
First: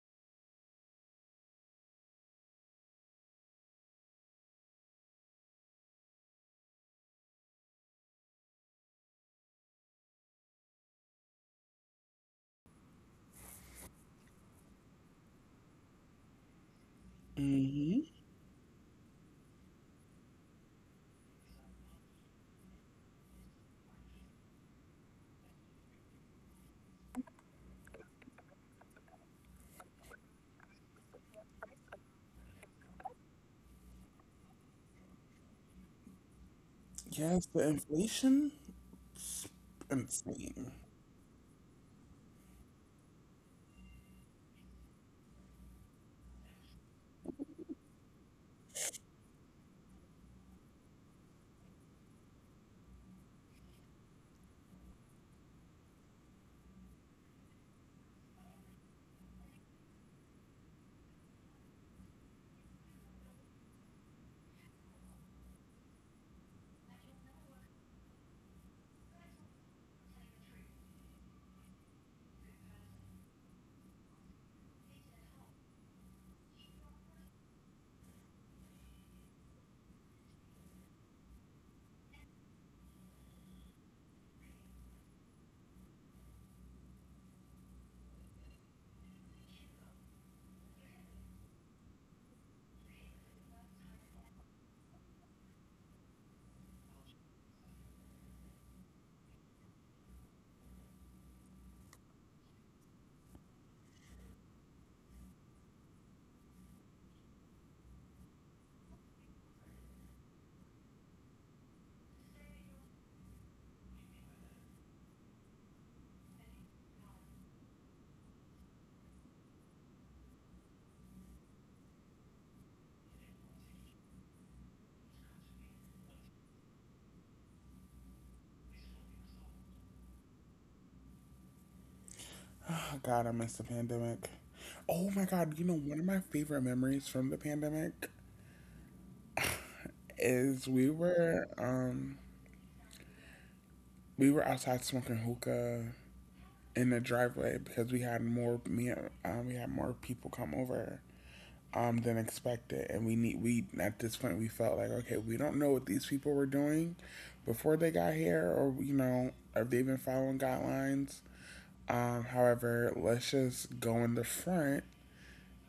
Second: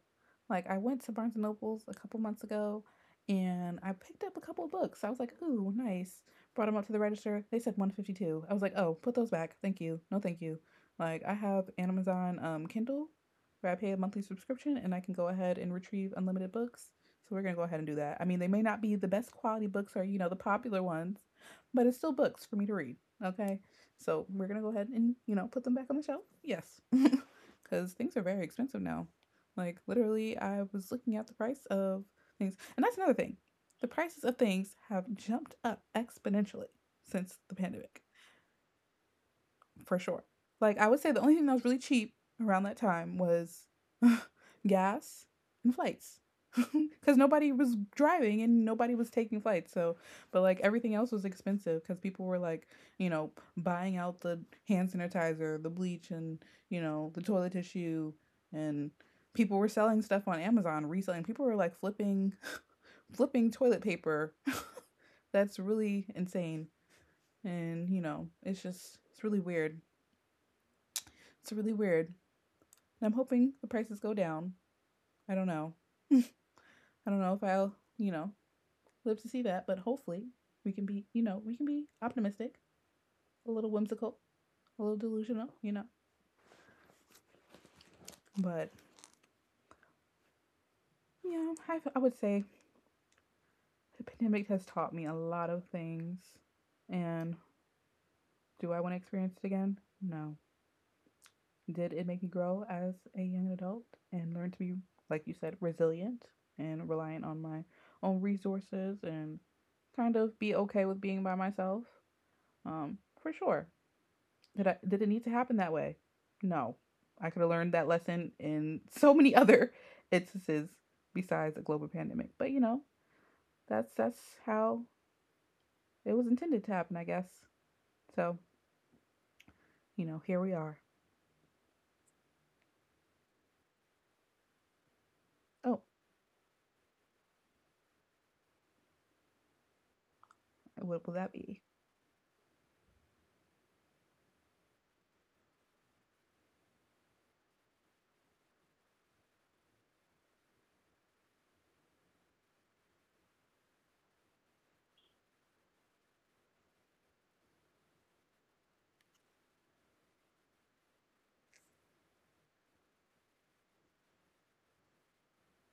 Like, I went to Barnes and Nobles a couple months ago and I picked up a couple of books. I was like, ooh, nice. Brought them up to the register. They said one fifty-two. I was like, oh, put those back. Thank you. No, thank you. Like, I have Amazon um, Kindle where I pay a monthly subscription and I can go ahead and retrieve unlimited books. So we're going to go ahead and do
hmm
that. I mean, they may not be the best quality books or, you know, the popular ones, but it's still books for me to read. Okay. So we're gonna go ahead and you know put them back on the shelf. Yes, because things are very expensive now. Like literally, I was looking at the price of things, and that's another thing. The prices of things have jumped up exponentially since
Yes,
the
the
pandemic
inflation
for sure.
insane.
Like I would say the only thing that was really cheap around that time was gas and flights. Cuz nobody was driving and nobody was taking flights. So, but like everything else was expensive cuz people were like, you know, buying out the hand sanitizer, the bleach and, you know, the toilet tissue and people were selling stuff on Amazon, reselling. People were like flipping flipping toilet paper. That's really insane. And, you know, it's just it's really weird it's really weird. And I'm hoping the prices go down. I don't know. I don't know if I'll, you know, live to see that, but hopefully we can be, you know, we can be optimistic, a little whimsical, a little delusional, you know. But yeah, I, I would say the pandemic has taught me a lot of things. And do I want to experience it again? No. Did it make me grow as a young adult and learn to be, like you said, resilient and reliant on my own resources and kind of be okay with being by myself? Um, for sure. Did I did it need to happen that way? No. I could have learned that lesson in so many other instances besides a global pandemic. But you know, that's that's how it was intended to happen, I guess. So, you know, here we are.
Oh god, I miss the pandemic. Oh my god, you know
Oh,
one of my favorite memories from the pandemic is we
what will that
were
be?
um we were outside smoking hookah in the driveway because we had more me um, we had more people come over um, than expected, and we need we at this point we felt like okay we don't know what these people were doing before they got here or you know if they've been following guidelines. Um, however, let's just go in the front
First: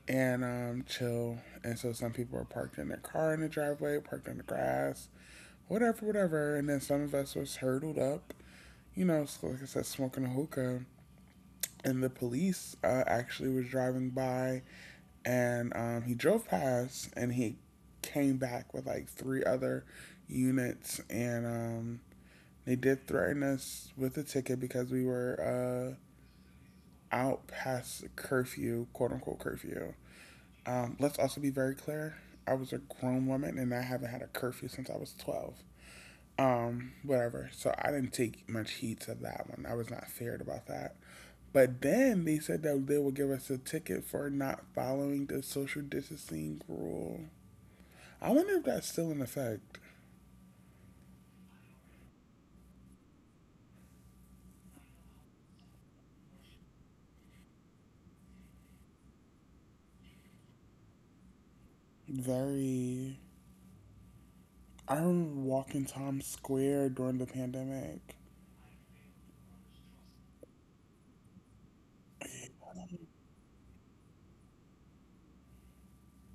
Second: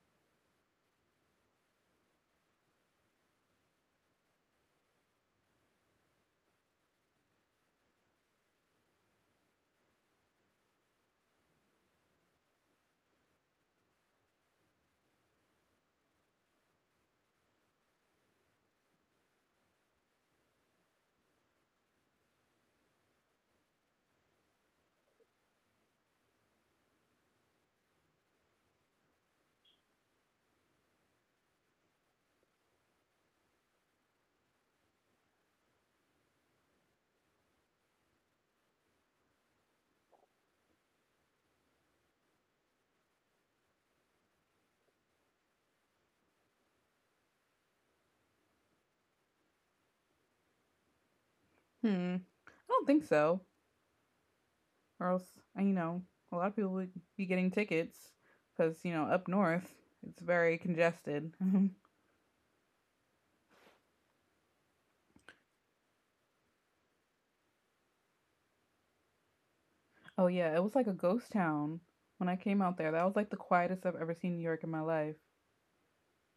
and um, chill. And so some people were parked in their car in the driveway, parked on the grass, whatever, whatever. And then some of us was hurdled up, you know, so like I said, smoking a hookah and the police uh, actually was driving by and um, he drove past and he came back with like three other units and um, they did threaten us with a ticket because we were uh, out past curfew quote unquote curfew um, let's also be very clear. I was a grown woman and I haven't had a curfew since I was twelve. um, whatever, so I didn't take much heed to that one. I was not feared about that. But then they said that they will give us a ticket for not following the social distancing rule. I wonder if that's still in effect.
Hmm. I don't think so, or else uh, you know a lot of people would be getting tickets because you know up north it's very congested.
Very. I remember walking Times Square during the pandemic.
Oh yeah, it was like a ghost town when I came out there. That was like the quietest I've ever seen New York in my life.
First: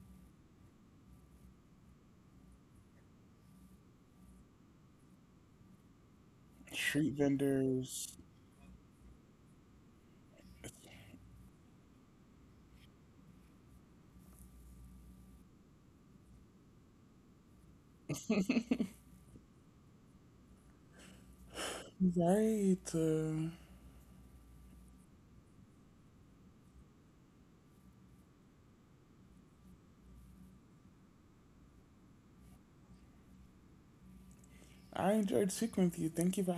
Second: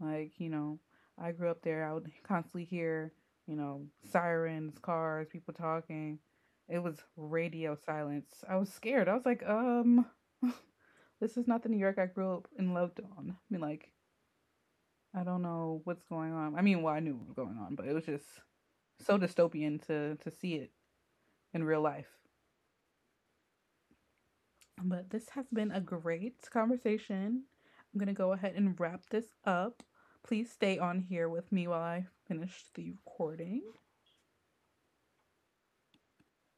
Like, you know, I grew up there. I would constantly hear, you know, sirens, cars, people talking. It was
Street
radio
vendors.
silence. I was scared. I was like, um,
It's
this is not the New York I grew up and loved on. I mean, like, I don't know what's going on. I mean, well, I knew what was going on, but it was just so dystopian to to see it in real life.
right. Uh,
But this has been a great conversation. I'm going to go ahead and wrap this up. Please stay on here with me while I finish the recording.
I enjoyed speaking with you. Thank you for having